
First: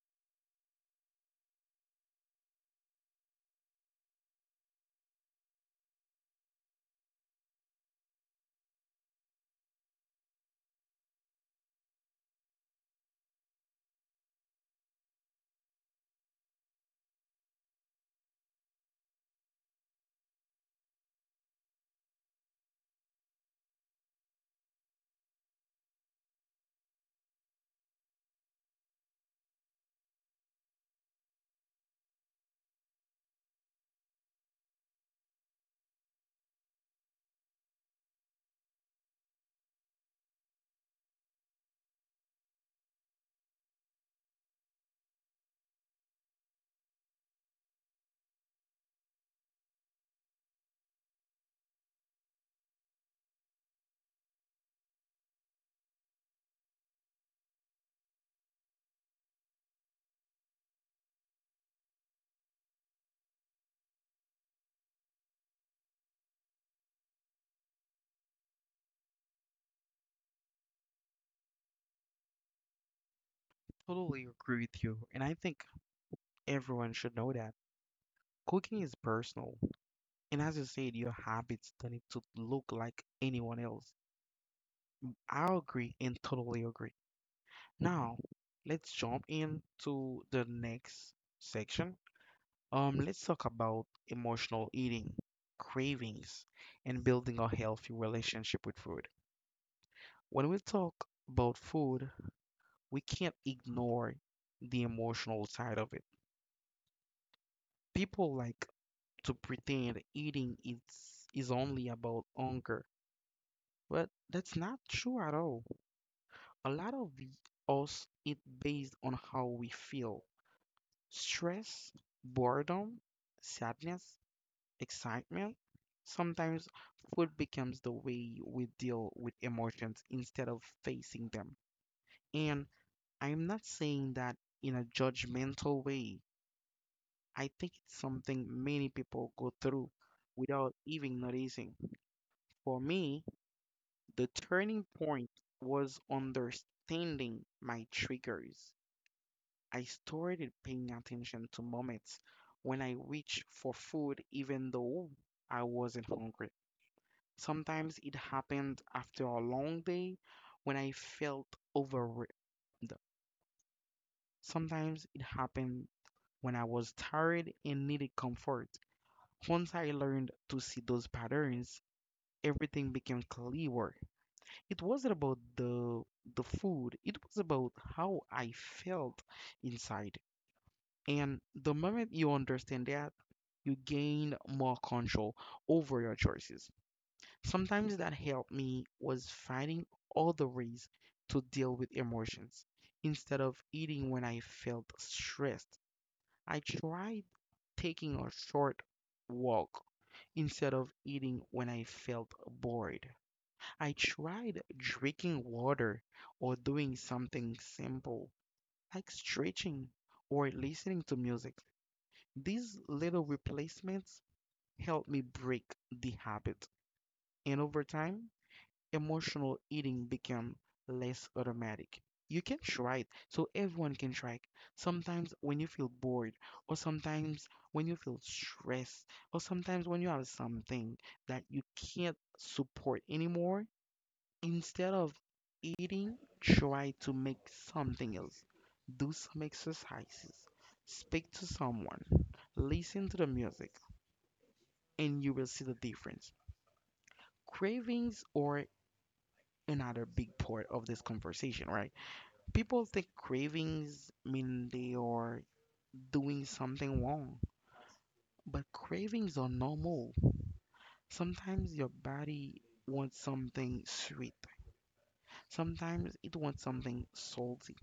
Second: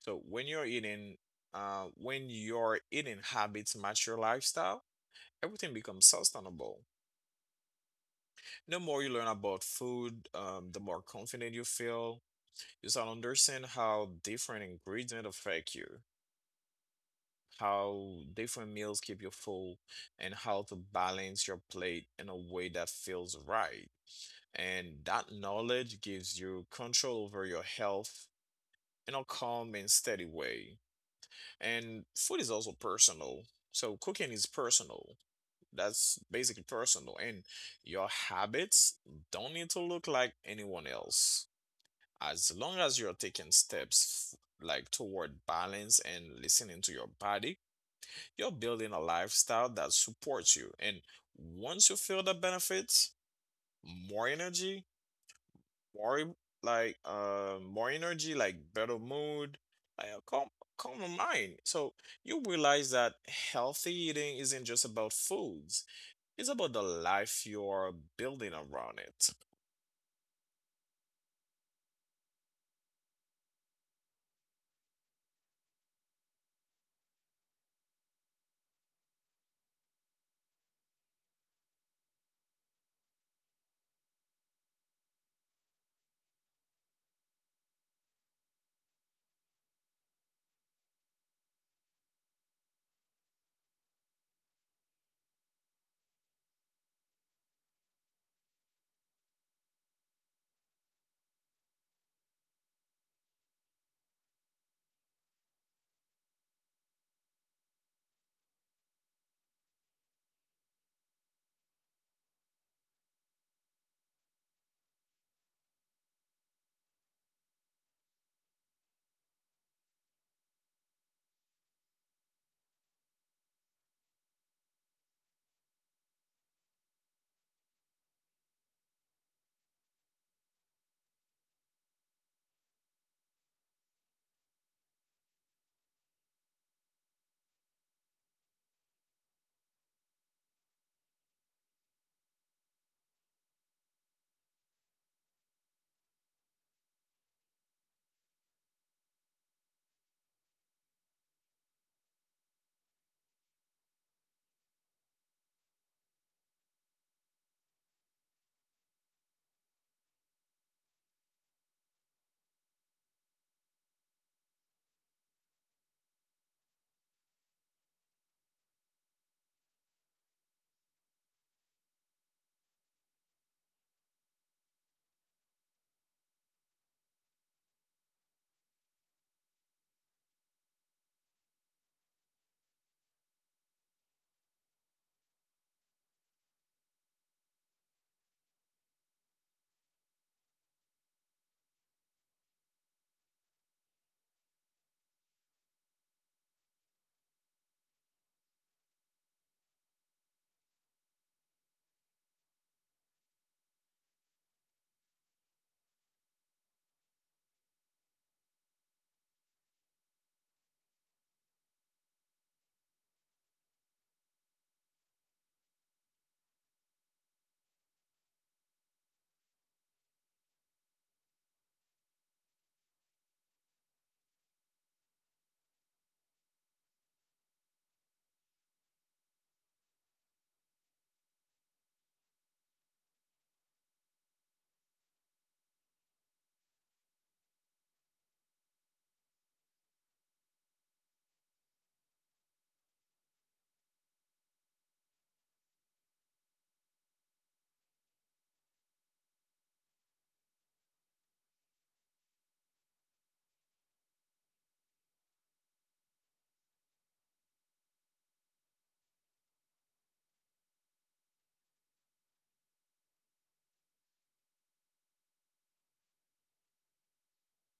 Speaker 2: So when you're eating uh when your eating habits match your lifestyle, everything becomes sustainable. The more you learn about food, um, the more confident you feel. Just that understand how different ingredients affect you, how different meals keep you full, and how to balance your plate in a way that feels right. And that knowledge gives you control over your health in a calm and steady way. And food is also personal. So cooking is personal. That's basically personal. And your habits don't need to look like anyone else, as long as you're taking steps like toward balance and listening to your body, you're building a lifestyle that supports you. And once you feel the benefits, more energy, more em- like uh more energy, like better mood, like a calm calmer mind. So you realize that healthy eating isn't just about foods. It's about the life you're building around it.
Speaker 1: Totally agree with you. And I think everyone should know that cooking is personal. And as you said, your habits don't need to look like anyone else. I agree and totally agree. Now, let's jump into the next section. Um, let's talk about emotional eating, cravings, and building a healthy relationship with food. When we talk about food, we can't ignore the emotional side of it. People like to pretend eating is is only about hunger, but that's not true at all. a lot of the- us eat based on how we feel: stress, boredom, sadness, excitement. Sometimes food becomes the way we deal with emotions instead of facing them. And I'm not saying that in a judgmental way, I think it's something many people go through without even noticing. For me, the turning point was understanding my triggers. I started paying attention to moments when I reached for food even though I wasn't hungry. Sometimes it happened after a long day when I felt overwhelmed. Sometimes it happened when I was tired and needed comfort. Once I learned to see those patterns, everything became clearer. It wasn't about the the food, it was about how I felt inside. And the moment you understand that, you gain more control over your choices. Sometimes that helped me was finding other ways to deal with emotions. Instead of eating when I felt stressed, I tried taking a short walk. Instead of eating when I felt bored, I tried drinking water or doing something simple like stretching or listening to music. These little replacements helped me break the habit. And over time, emotional eating became less automatic. You can try it, so everyone can try it. Sometimes when you feel bored, or sometimes when you feel stressed, or sometimes when you have something that you can't support anymore, instead of eating, try to make something else. Do some exercises, speak to someone, listen to the music, and you will see the difference. Cravings are another big part of this conversation, right? People think cravings mean they are doing something wrong, but cravings are normal. Sometimes your body wants something sweet, sometimes it wants something salty.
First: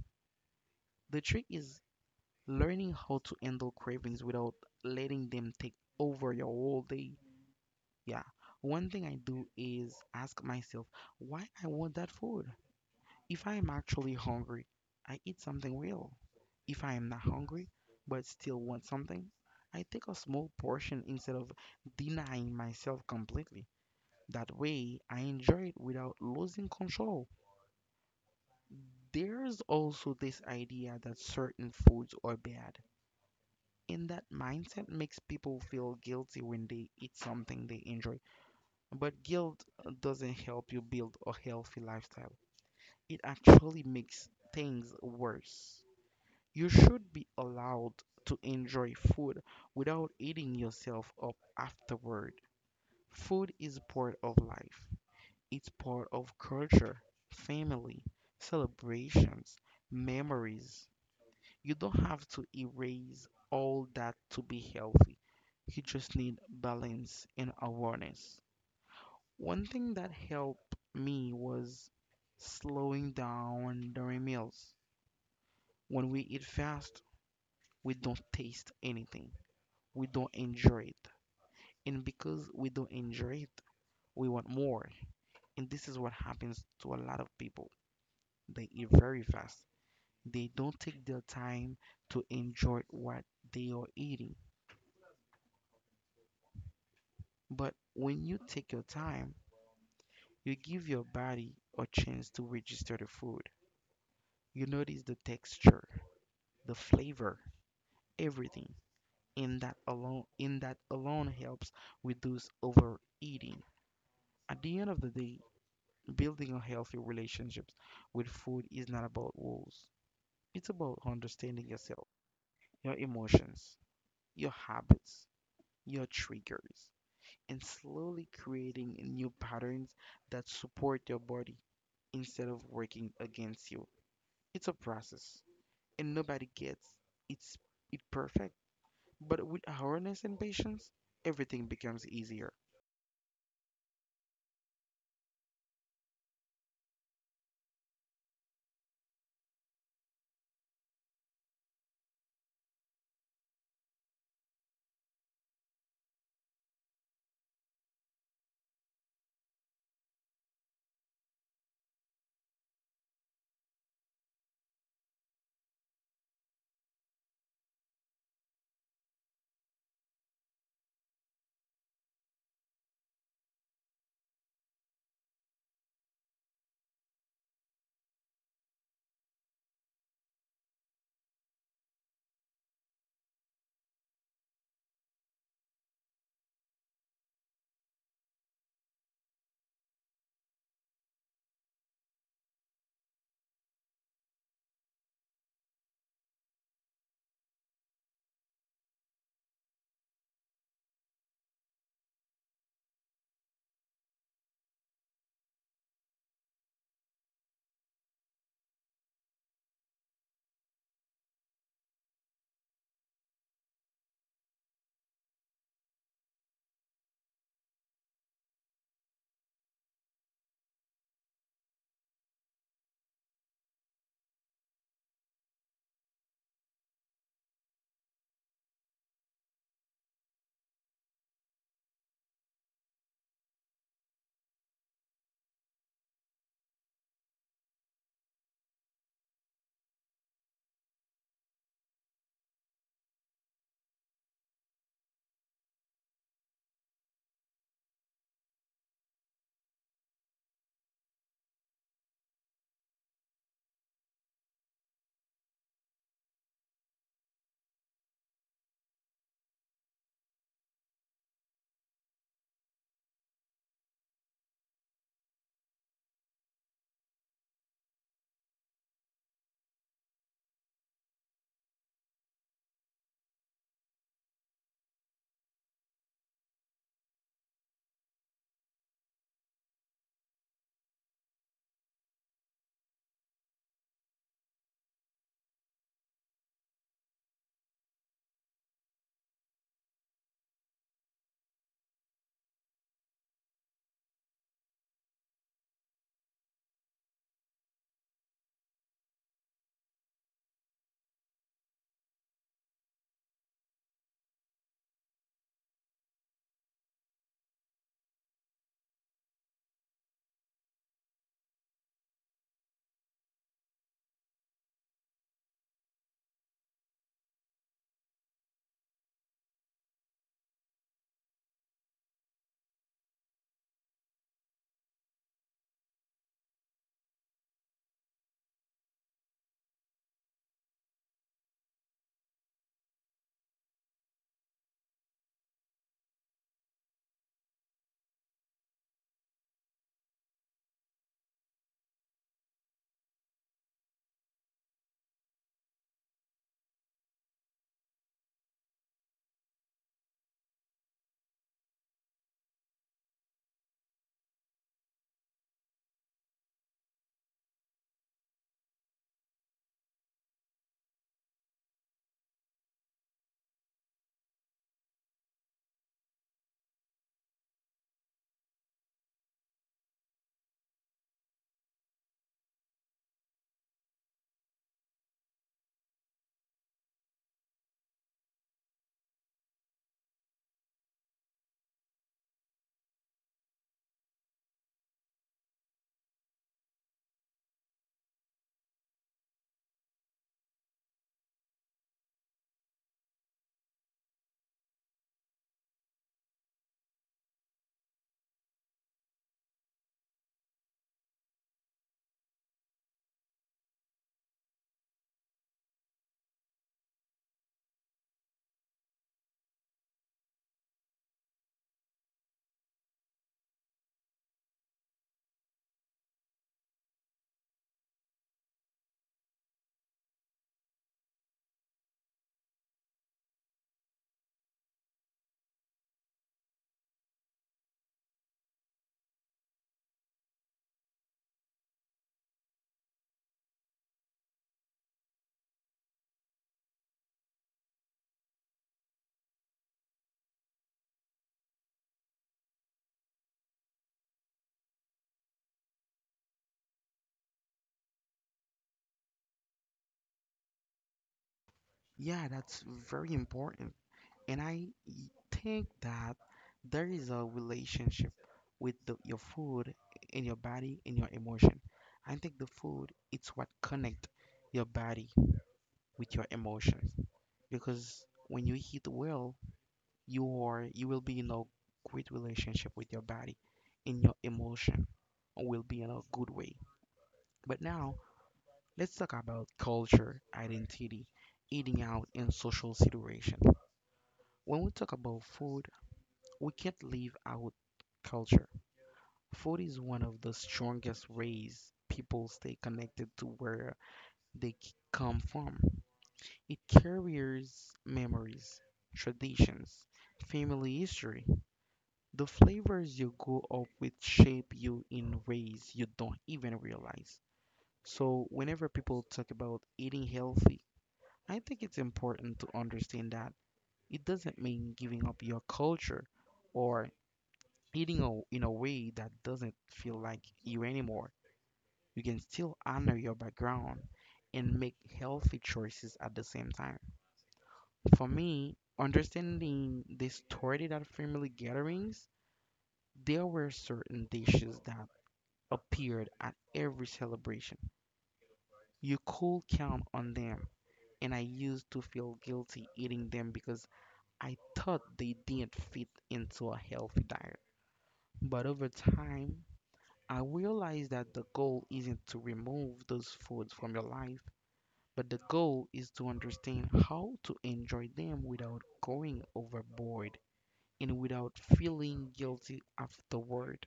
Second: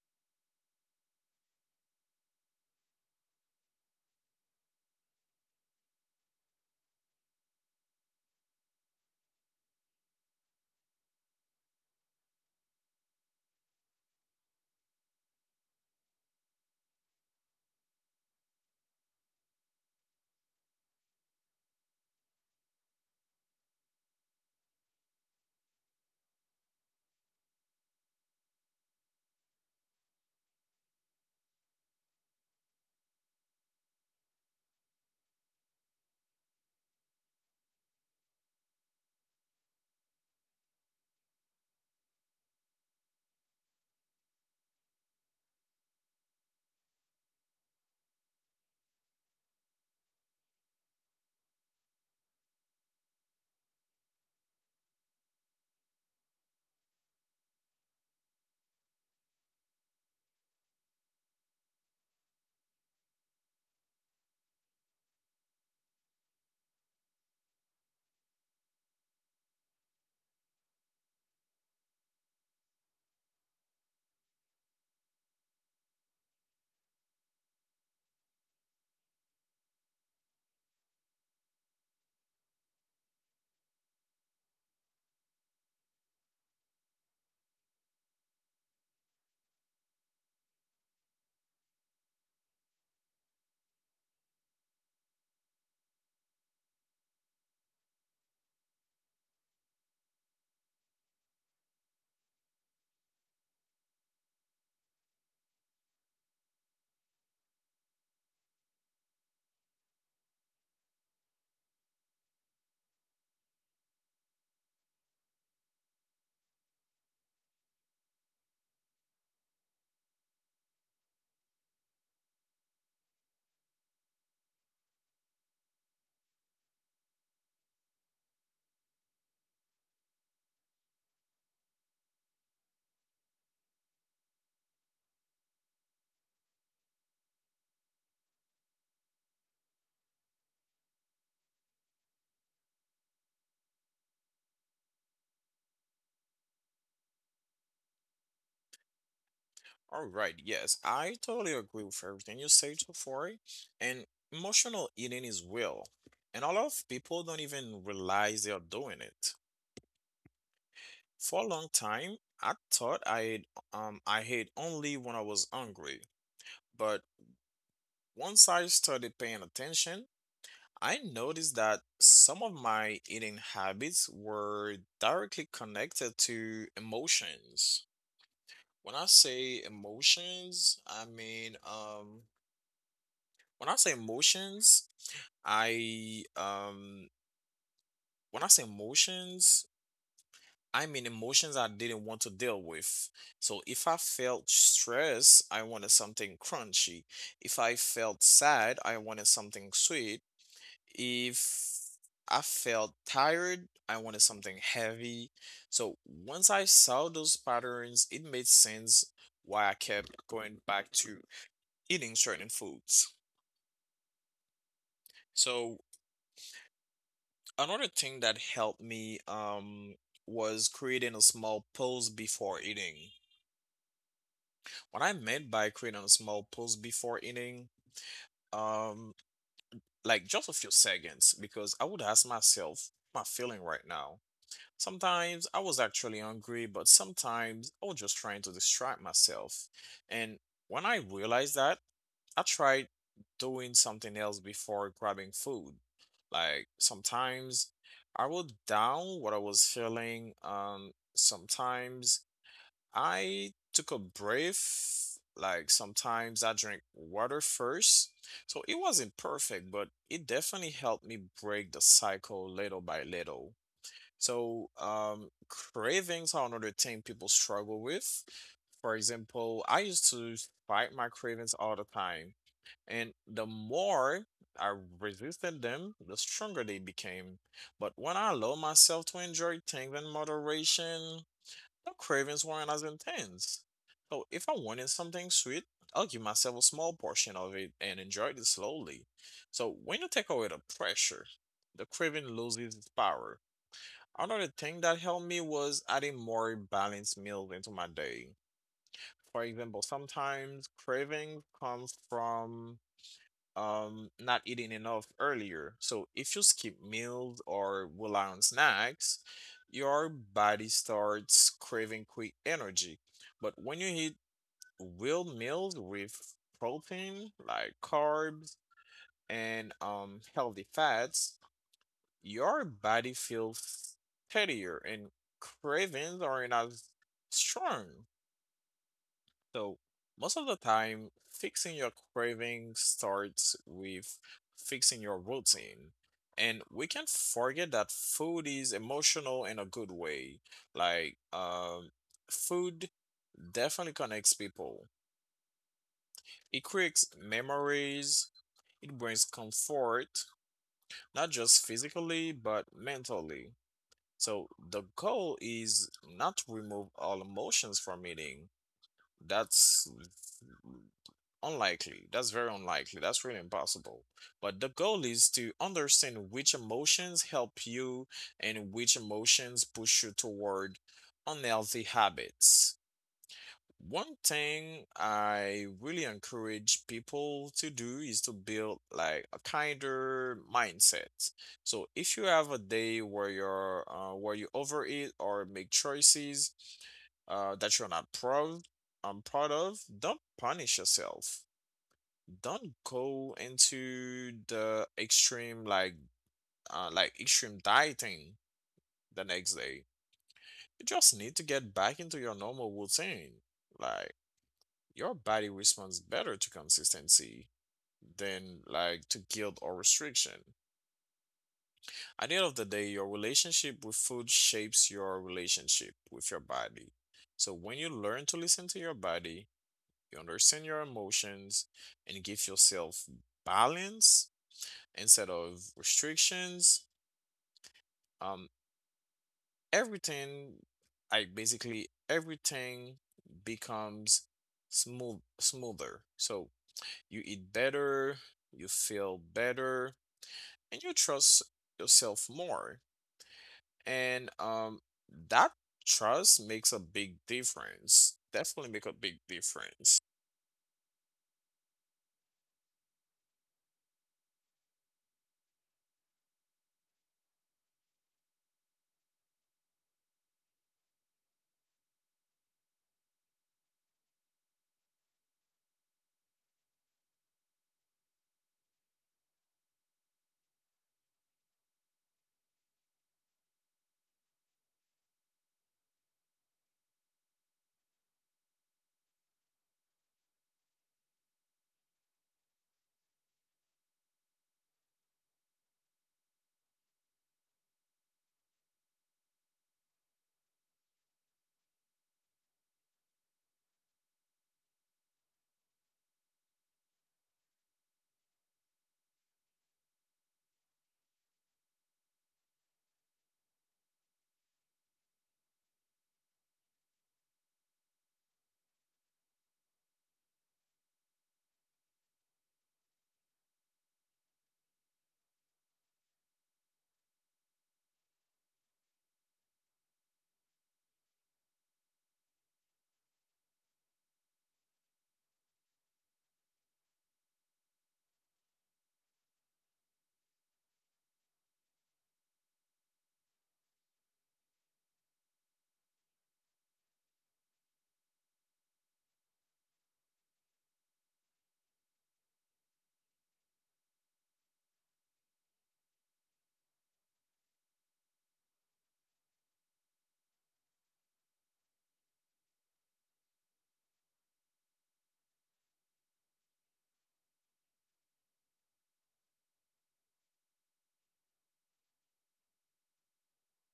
Speaker 1: The trick is learning how to handle cravings without letting them take over your whole day. Yeah. One thing I do is ask myself why I want that food. If I am actually hungry, I eat something real. If I am not hungry but still want something, I take a small portion instead of denying myself completely. That way, I enjoy it without losing control. There's also this idea that certain foods are bad, and that mindset makes people feel guilty when they eat something they enjoy. But guilt doesn't help you build a healthy lifestyle, it actually makes things worse. You should be allowed to enjoy food without eating yourself up afterward. Food is part of life, it's part of culture, family, celebrations, memories. You don't have to erase all that to be healthy. You just need balance and awareness. One thing that helped me was slowing down during meals. When we eat fast, we don't taste anything. We don't enjoy it. And because we don't enjoy it, we want more. And this is what happens to a lot of people. They eat very fast. They don't take their time to enjoy what they are eating. But when you take your time, you give your body a chance to register the food. You notice the texture, the flavor, everything. And that alone, in that alone helps reduce overeating. At the end of the day, building a healthy relationship with food is not about rules. It's about understanding yourself, your emotions, your habits, your triggers, and slowly creating new patterns that support your body instead of working against you. It's a process, and nobody gets it's it perfect. But with awareness and patience, everything becomes easier.
Speaker 2: All right, yes, I totally agree with everything you say, Tofori. And emotional eating is real, and a lot of people don't even realize they are doing it. For a long time, I thought I ate, um I ate only when I was hungry, but once I started paying attention, I noticed that some of my eating habits were directly connected to emotions. When I say emotions, I mean um When I say emotions, I um When I say emotions, I mean emotions I didn't want to deal with. So if I felt stress, I wanted something crunchy. If I felt sad, I wanted something sweet. If I felt tired, I wanted something heavy. So once I saw those patterns, it made sense why I kept going back to eating certain foods. So another thing that helped me um was creating a small pause before eating. What I meant by creating a small pause before eating, um, like just a few seconds, because I would ask myself, "What am I feeling right now?" Sometimes I was actually hungry, but sometimes I was just trying to distract myself. And when I realized that, I tried doing something else before grabbing food. Like sometimes I wrote down what I was feeling. Um, sometimes I took a breath. Like sometimes I drank water first. So it wasn't perfect, but it definitely helped me break the cycle little by little. So, um, cravings are another thing people struggle with. For example, I used to fight my cravings all the time. And the more I resisted them, the stronger they became. But when I allowed myself to enjoy things in moderation, the cravings weren't as intense. So if I wanted something sweet, I'll give myself a small portion of it and enjoy it slowly. So when you take away the pressure, the craving loses its power. Another thing that helped me was adding more balanced meals into my day. For example, sometimes cravings come from um not eating enough earlier. So if you skip meals or rely on snacks, your body starts craving quick energy. But when you eat real meals with protein, like carbs and um healthy fats, your body feels steadier and cravings are not as strong. So, most of the time, fixing your craving starts with fixing your routine. And we can forget that food is emotional in a good way. Like, um, food definitely connects people, it creates memories, it brings comfort, not just physically, but mentally. So, the goal is not to remove all emotions from eating. That's unlikely. That's very unlikely. That's really impossible. But the goal is to understand which emotions help you and which emotions push you toward unhealthy habits. One thing I really encourage people to do is to build like a kinder mindset. So if you have a day where you're uh, where you overeat or make choices uh, that you're not proud, I'm proud of, don't punish yourself, don't go into the extreme like uh, like extreme dieting the next day. You just need to get back into your normal routine. Like your body responds better to consistency than like to guilt or restriction. At the end of the day, your relationship with food shapes your relationship with your body. So when you learn to listen to your body, you understand your emotions and give yourself balance instead of restrictions. Um, everything, like basically everything becomes smooth, smoother. So you eat better, you feel better, and you trust yourself more. And um, that trust makes a big difference. Definitely make a big difference.
Speaker 1: Yeah, that's very important. And I think that there is a relationship with the, your food in your body and your emotion. I think the food it's what connect your body with your emotions because when you eat well, you are you will be in a great relationship with your body and your emotion will be in a good way. But now let's talk about culture, identity, eating out, and social situation. When we talk about food we can't leave out culture. Food is one of the strongest ways people stay connected to where they c- come from. It carries memories, traditions, family history. The flavors you grow up with shape you in ways you don't even realize. So, whenever people talk about eating healthy, I think it's important to understand that it doesn't mean giving up your culture or eating a, in a way that doesn't feel like you anymore. You can still honor your background and make healthy choices at the same time. For me, understanding this started at family gatherings. There were certain dishes that appeared at every celebration. You could count on them, and I used to feel guilty eating them because I thought they didn't fit into a healthy diet. But over time, I realize that the goal isn't to remove those foods from your life, but the goal is to understand how to enjoy them without going overboard and without feeling guilty afterward.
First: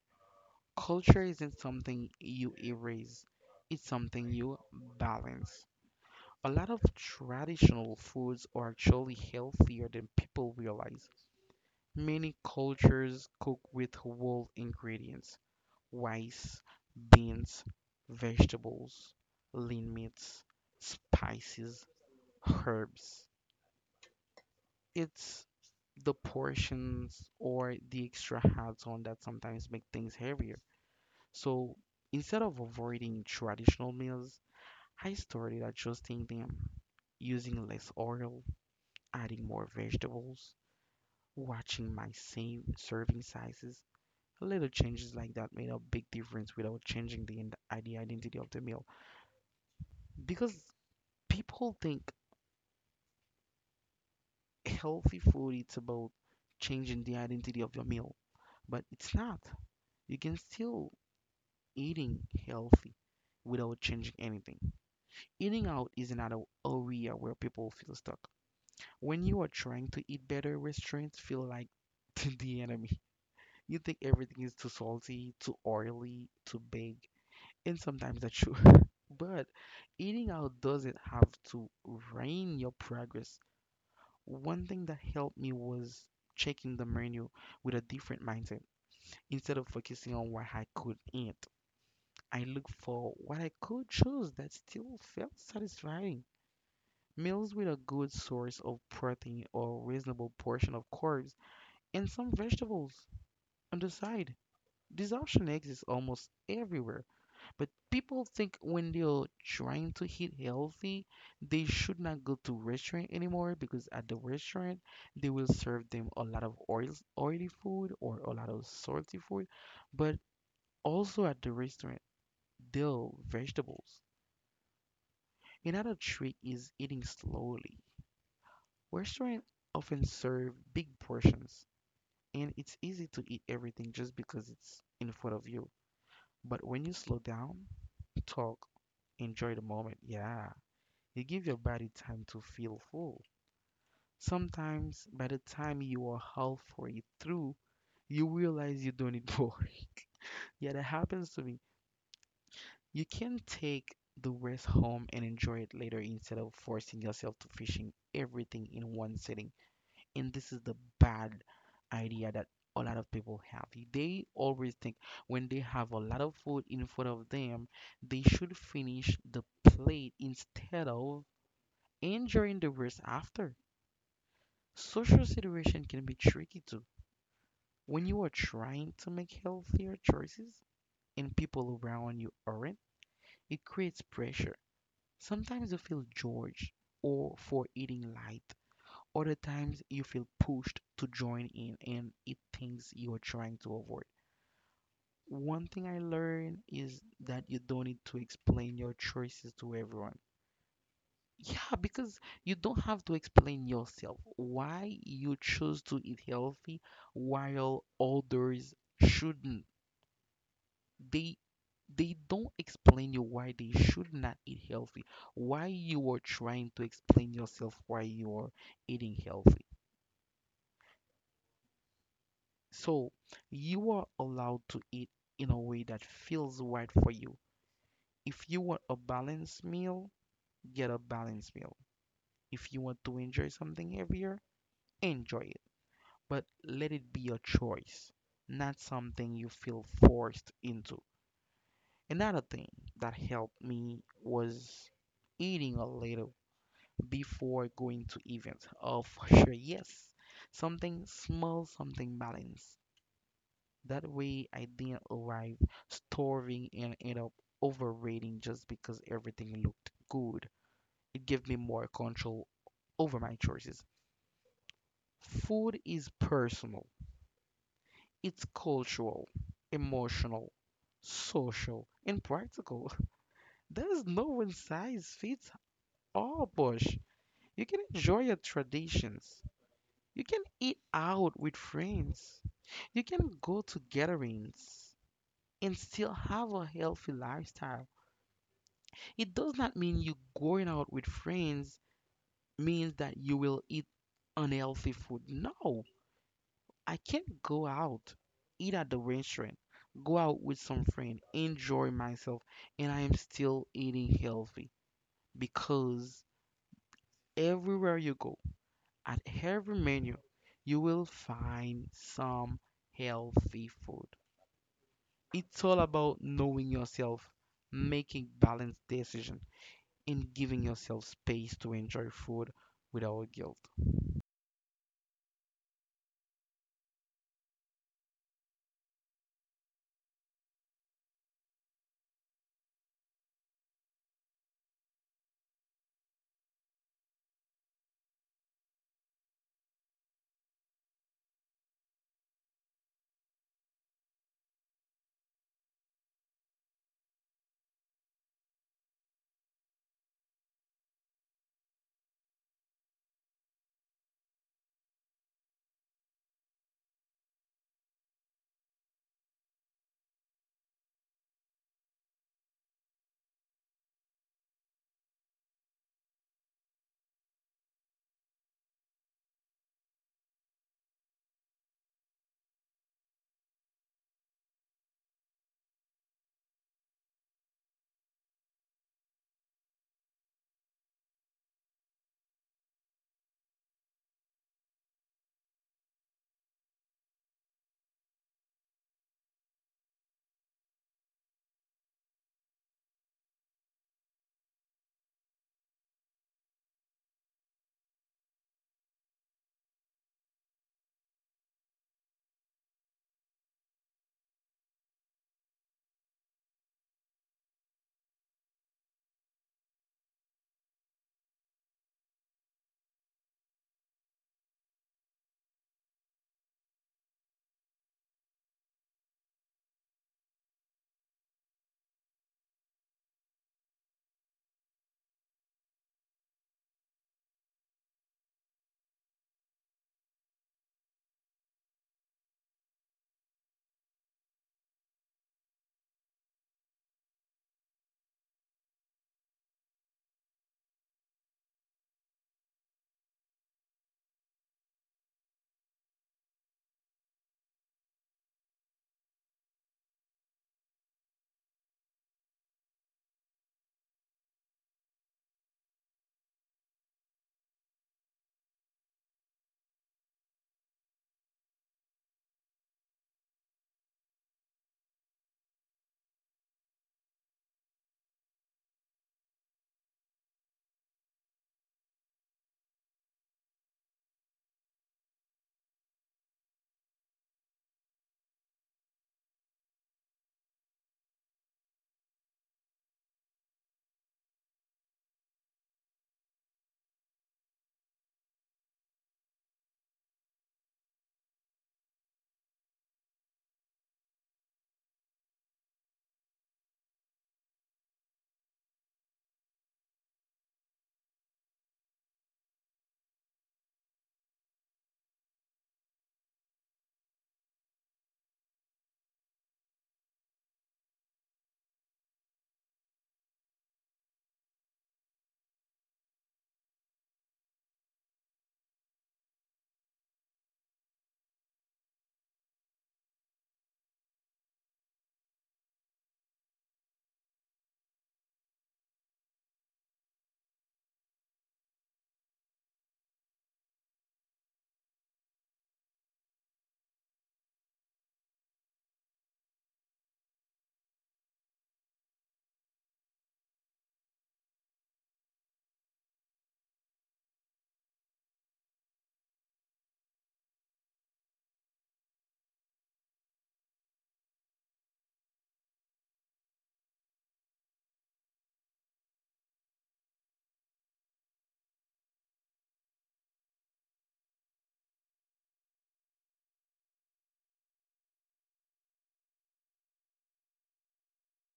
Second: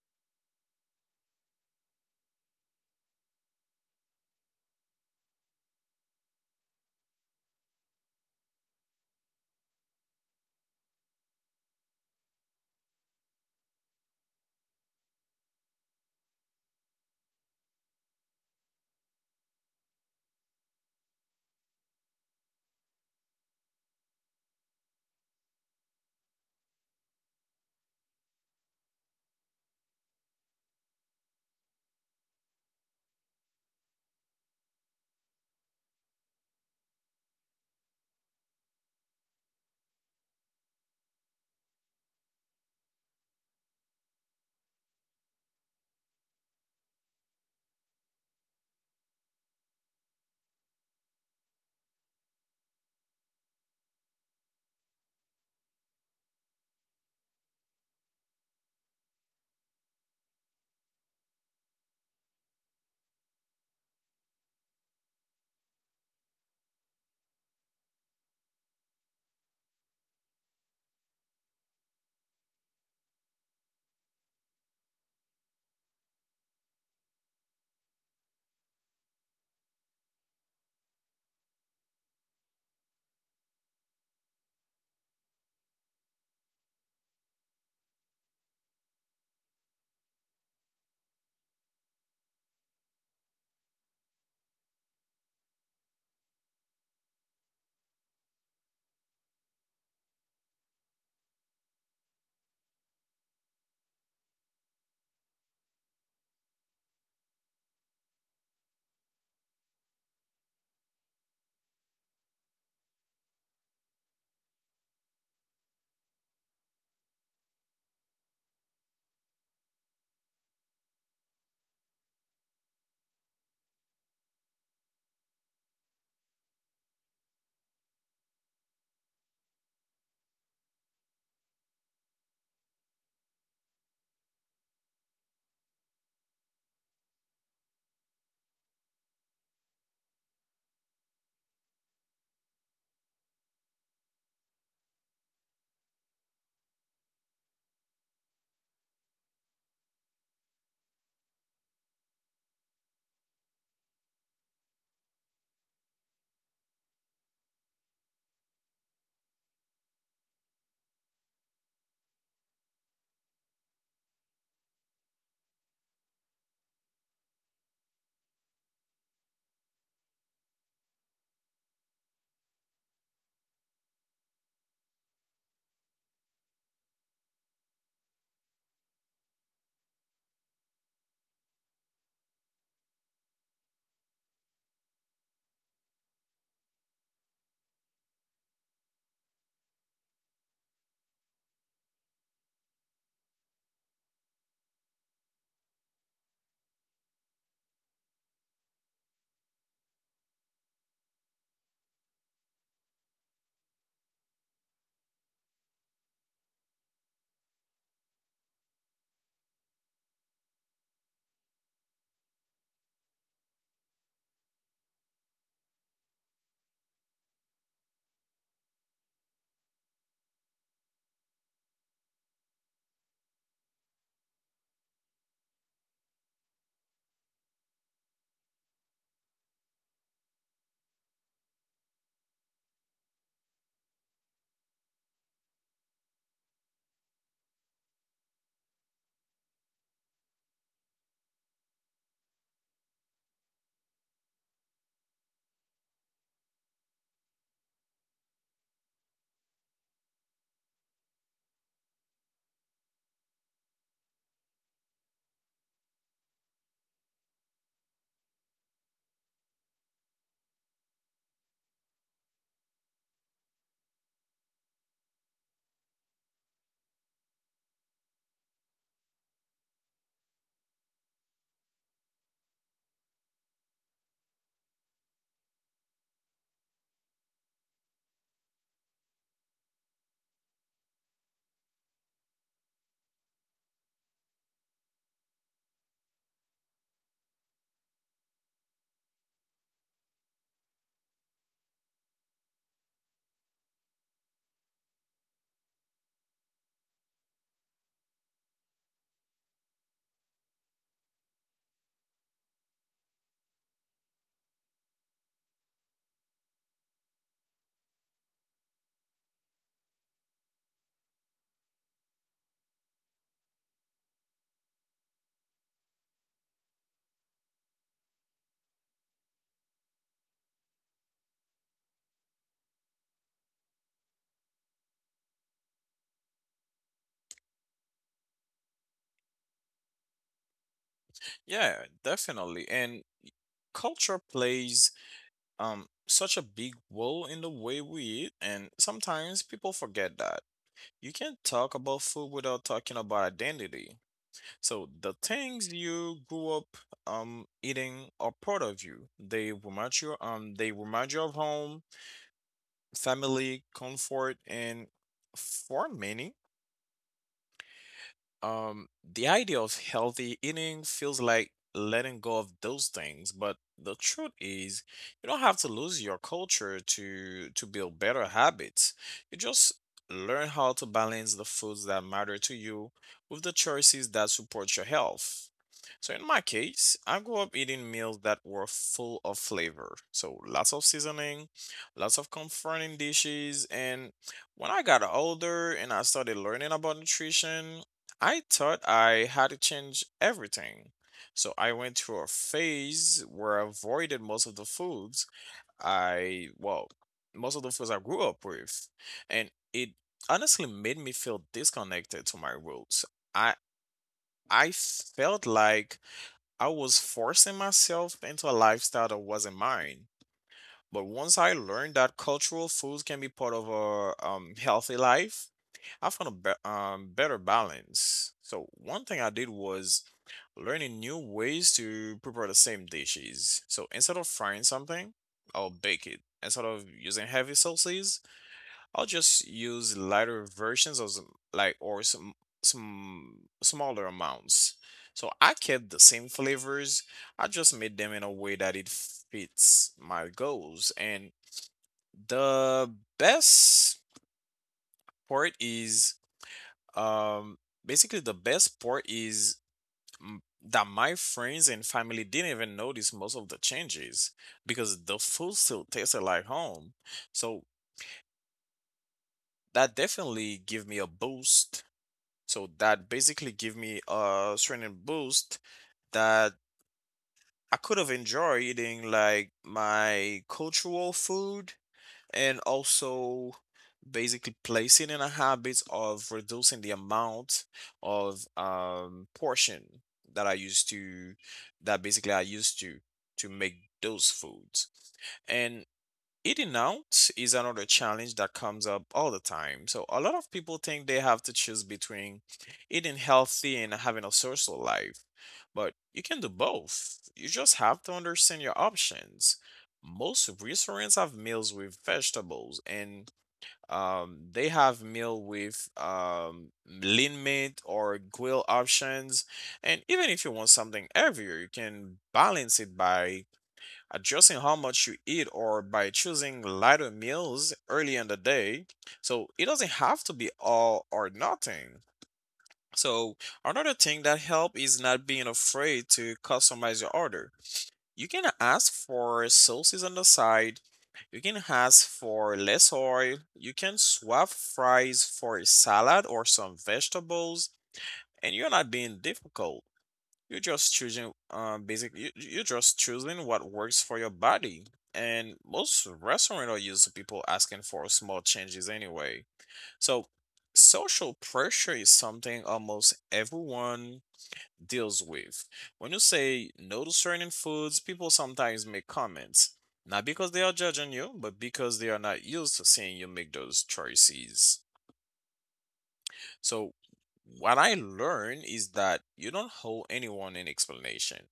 Speaker 1: Culture isn't something you erase, it's something you balance. A lot of traditional foods are actually healthier than people realize. Many cultures cook with whole ingredients: rice, beans, vegetables, lean meats, spices, herbs. It's the portions or the extra hats on that sometimes make things heavier. So instead of avoiding traditional meals, I started adjusting them, using less oil, adding more vegetables, watching my same serving sizes. Little changes like that made a big difference without changing the, ind- uh, the identity of the meal. Because people think healthy food it's about changing the identity of your meal, but it's not. You can still eating healthy without changing anything. Eating out is another area where people feel stuck. When you are trying to eat better, restaurants feel like the enemy. You think everything is too salty, too oily, too big, and sometimes that's true. But eating out doesn't have to ruin your progress. One thing that helped me was checking the menu with a different mindset. Instead of focusing on what I could eat, I look for what I could choose that still felt satisfying. Meals with a good source of protein or reasonable portion of carbs and some vegetables on the side. This option exists almost everywhere. But people think when they're trying to eat healthy, they should not go to restaurant anymore because at the restaurant they will serve them a lot of oil, oily food or a lot of salty food. But also at the restaurant, they'll vegetables. Another trick is eating slowly. Restaurant often serve big portions and it's easy to eat everything just because it's in front of you. But when you slow down, talk, enjoy the moment. Yeah. You give your body time to feel full. Sometimes, by the time you are halfway through, you realize you don't need more. Yeah, that happens to me. You can take the rest home and enjoy it later instead of forcing yourself to fishing everything in one sitting. And this is the bad idea that a lot of people have. They always think when they have a lot of food in front of them, they should finish the plate instead of enjoying the rest after. Social situation can be tricky too. When you are trying to make healthier choices and people around you aren't, it creates pressure. Sometimes you feel judged or for eating light. Other times you feel pushed to join in and eat things you are trying to avoid. One thing I learned is that you don't need to explain your choices to everyone. Yeah, because you don't have to explain yourself why you choose to eat healthy while others shouldn't. They they don't explain you why they should not eat healthy, why you are trying to explain yourself why you are eating healthy. So you are allowed to eat in a way that feels right for you. If you want a balanced meal, get a balanced meal. If you want to enjoy something heavier, enjoy it. But let it be a choice, not something you feel forced into. Another thing that helped me was eating a little before going to events. Oh, for sure, yes. Something small, something balanced. That way, I didn't arrive starving and end up overrating just because everything looked good. It gave me more control over my choices. Food is personal. It's cultural, emotional, social, and practical. There is no one size fits all, Bush. You can enjoy your traditions. You can eat out with friends. You can go to gatherings and still have a healthy lifestyle. It does not mean you going out with friends means that you will eat unhealthy food. No. I can go out, eat at the restaurant, go out with some friend, enjoy myself, and I am still eating healthy because everywhere you go, at every menu, you will find some healthy food. It's all about knowing yourself, making balanced decisions, and giving yourself space to enjoy food without guilt.
Speaker 2: Yeah, definitely. And culture plays um such a big role in the way we eat, and sometimes people forget that. You can't talk about food without talking about identity. So the things you grew up um eating are part of you. They remind you um they remind you of home, family, comfort, and for many, Um, the idea of healthy eating feels like letting go of those things, but the truth is, you don't have to lose your culture to to build better habits. You just learn how to balance the foods that matter to you with the choices that support your health. So in my case, I grew up eating meals that were full of flavor. So lots of seasoning, lots of comforting dishes, and when I got older and I started learning about nutrition, I thought I had to change everything. So I went through a phase where I avoided most of the foods I, well, most of the foods I grew up with. And it honestly made me feel disconnected to my roots. I I felt like I was forcing myself into a lifestyle that wasn't mine. But once I learned that cultural foods can be part of a um, healthy life, I found a be- um, better balance. So one thing I did was learning new ways to prepare the same dishes. So instead of frying something, I'll bake it. Instead of using heavy sauces, I'll just use lighter versions of some, like or some some smaller amounts. So I kept the same flavors. I just made them in a way that it fits my goals. And the best part is um basically the best part is m- that my friends and family didn't even notice most of the changes because the food still tasted like home. So that definitely gave me a boost. So that basically gave me a certain boost that I could have enjoyed eating like my cultural food and also basically placing in a habit of reducing the amount of um portion that I used to that basically I used to to make those foods. And eating out is another challenge that comes up all the time. So a lot of people think they have to choose between eating healthy and having a social life. But you can do both. You just have to understand your options. Most restaurants have meals with vegetables, and um, they have meal with um, lean meat or grill options. And even if you want something heavier, you can balance it by adjusting how much you eat or by choosing lighter meals early in the day. So it doesn't have to be all or nothing. So another thing that help is not being afraid to customize your order. You can ask for sauces on the side. You can ask for less oil. You can swap fries for a salad or some vegetables, and you're not being difficult. You're just choosing, um, basic. You, you're just choosing what works for your body. And most restaurants are used to people asking for small changes anyway. So social pressure is something almost everyone deals with. When you say no to certain foods, people sometimes make comments, not because they are judging you, but because they are not used to seeing you make those choices. So, what I learned is that you don't hold anyone in explanation,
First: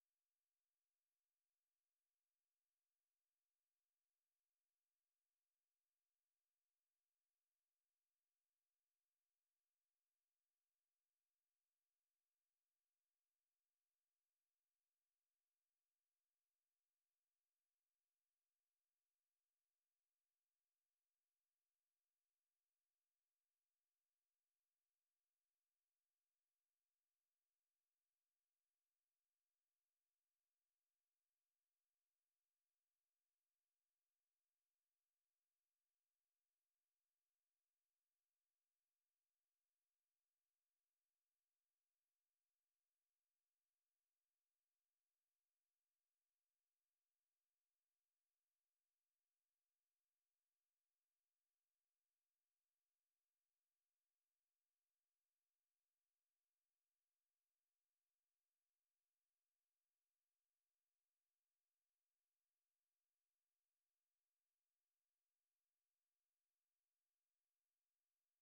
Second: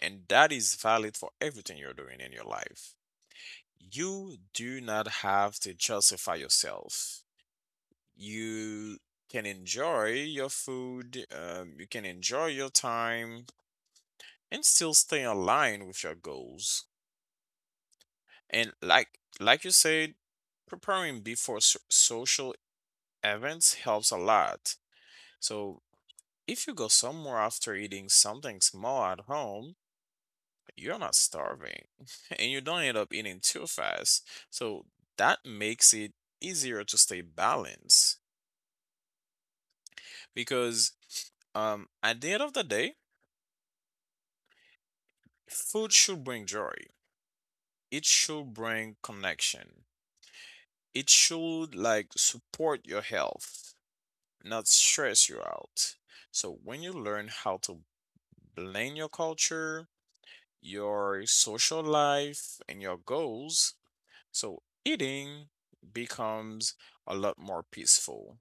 Speaker 2: and that is valid for everything you're doing in your life. You do not have to justify yourself. You can enjoy your food, um, you can enjoy your time, and still stay aligned with your goals. And like like you said, preparing before so- social events helps a lot. So if you go somewhere after eating something small at home, you're not starving and you don't end up eating too fast. So that makes it easier to stay balanced because um, at the end of the day, food should bring joy. It should bring connection. It should like support your health, not stress you out. So when you learn how to blend your culture, your social life, and your goals, so eating becomes a lot more peaceful.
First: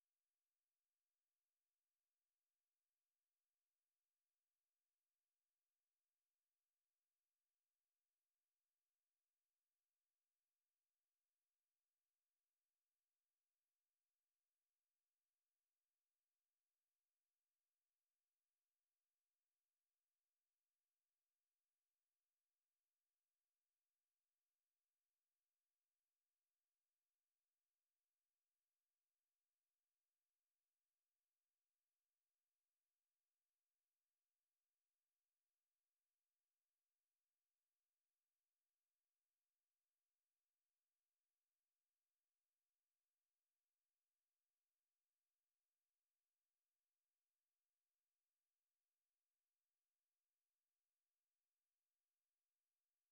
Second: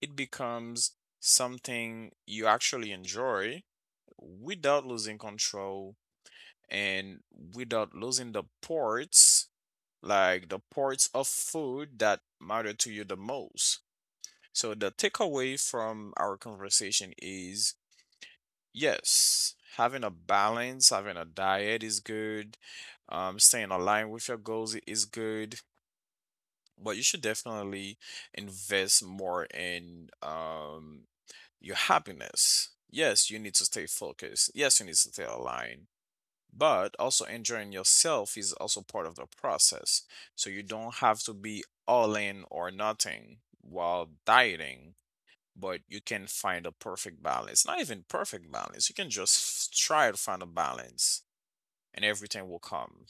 Speaker 2: It becomes something you actually enjoy without losing control and without losing the parts, like the parts of food that matter to you the most. So the takeaway from our conversation is yes, having a balance, having a diet is good, um, staying aligned with your goals i- is good, but you should definitely invest more in um, your happiness. Yes, you need to stay focused. Yes, you need to stay aligned. But also enjoying yourself is also part of the process. So you don't have to be all in or nothing while dieting, but you can find a perfect balance. Not even perfect balance. You can just try to find a balance and everything will come.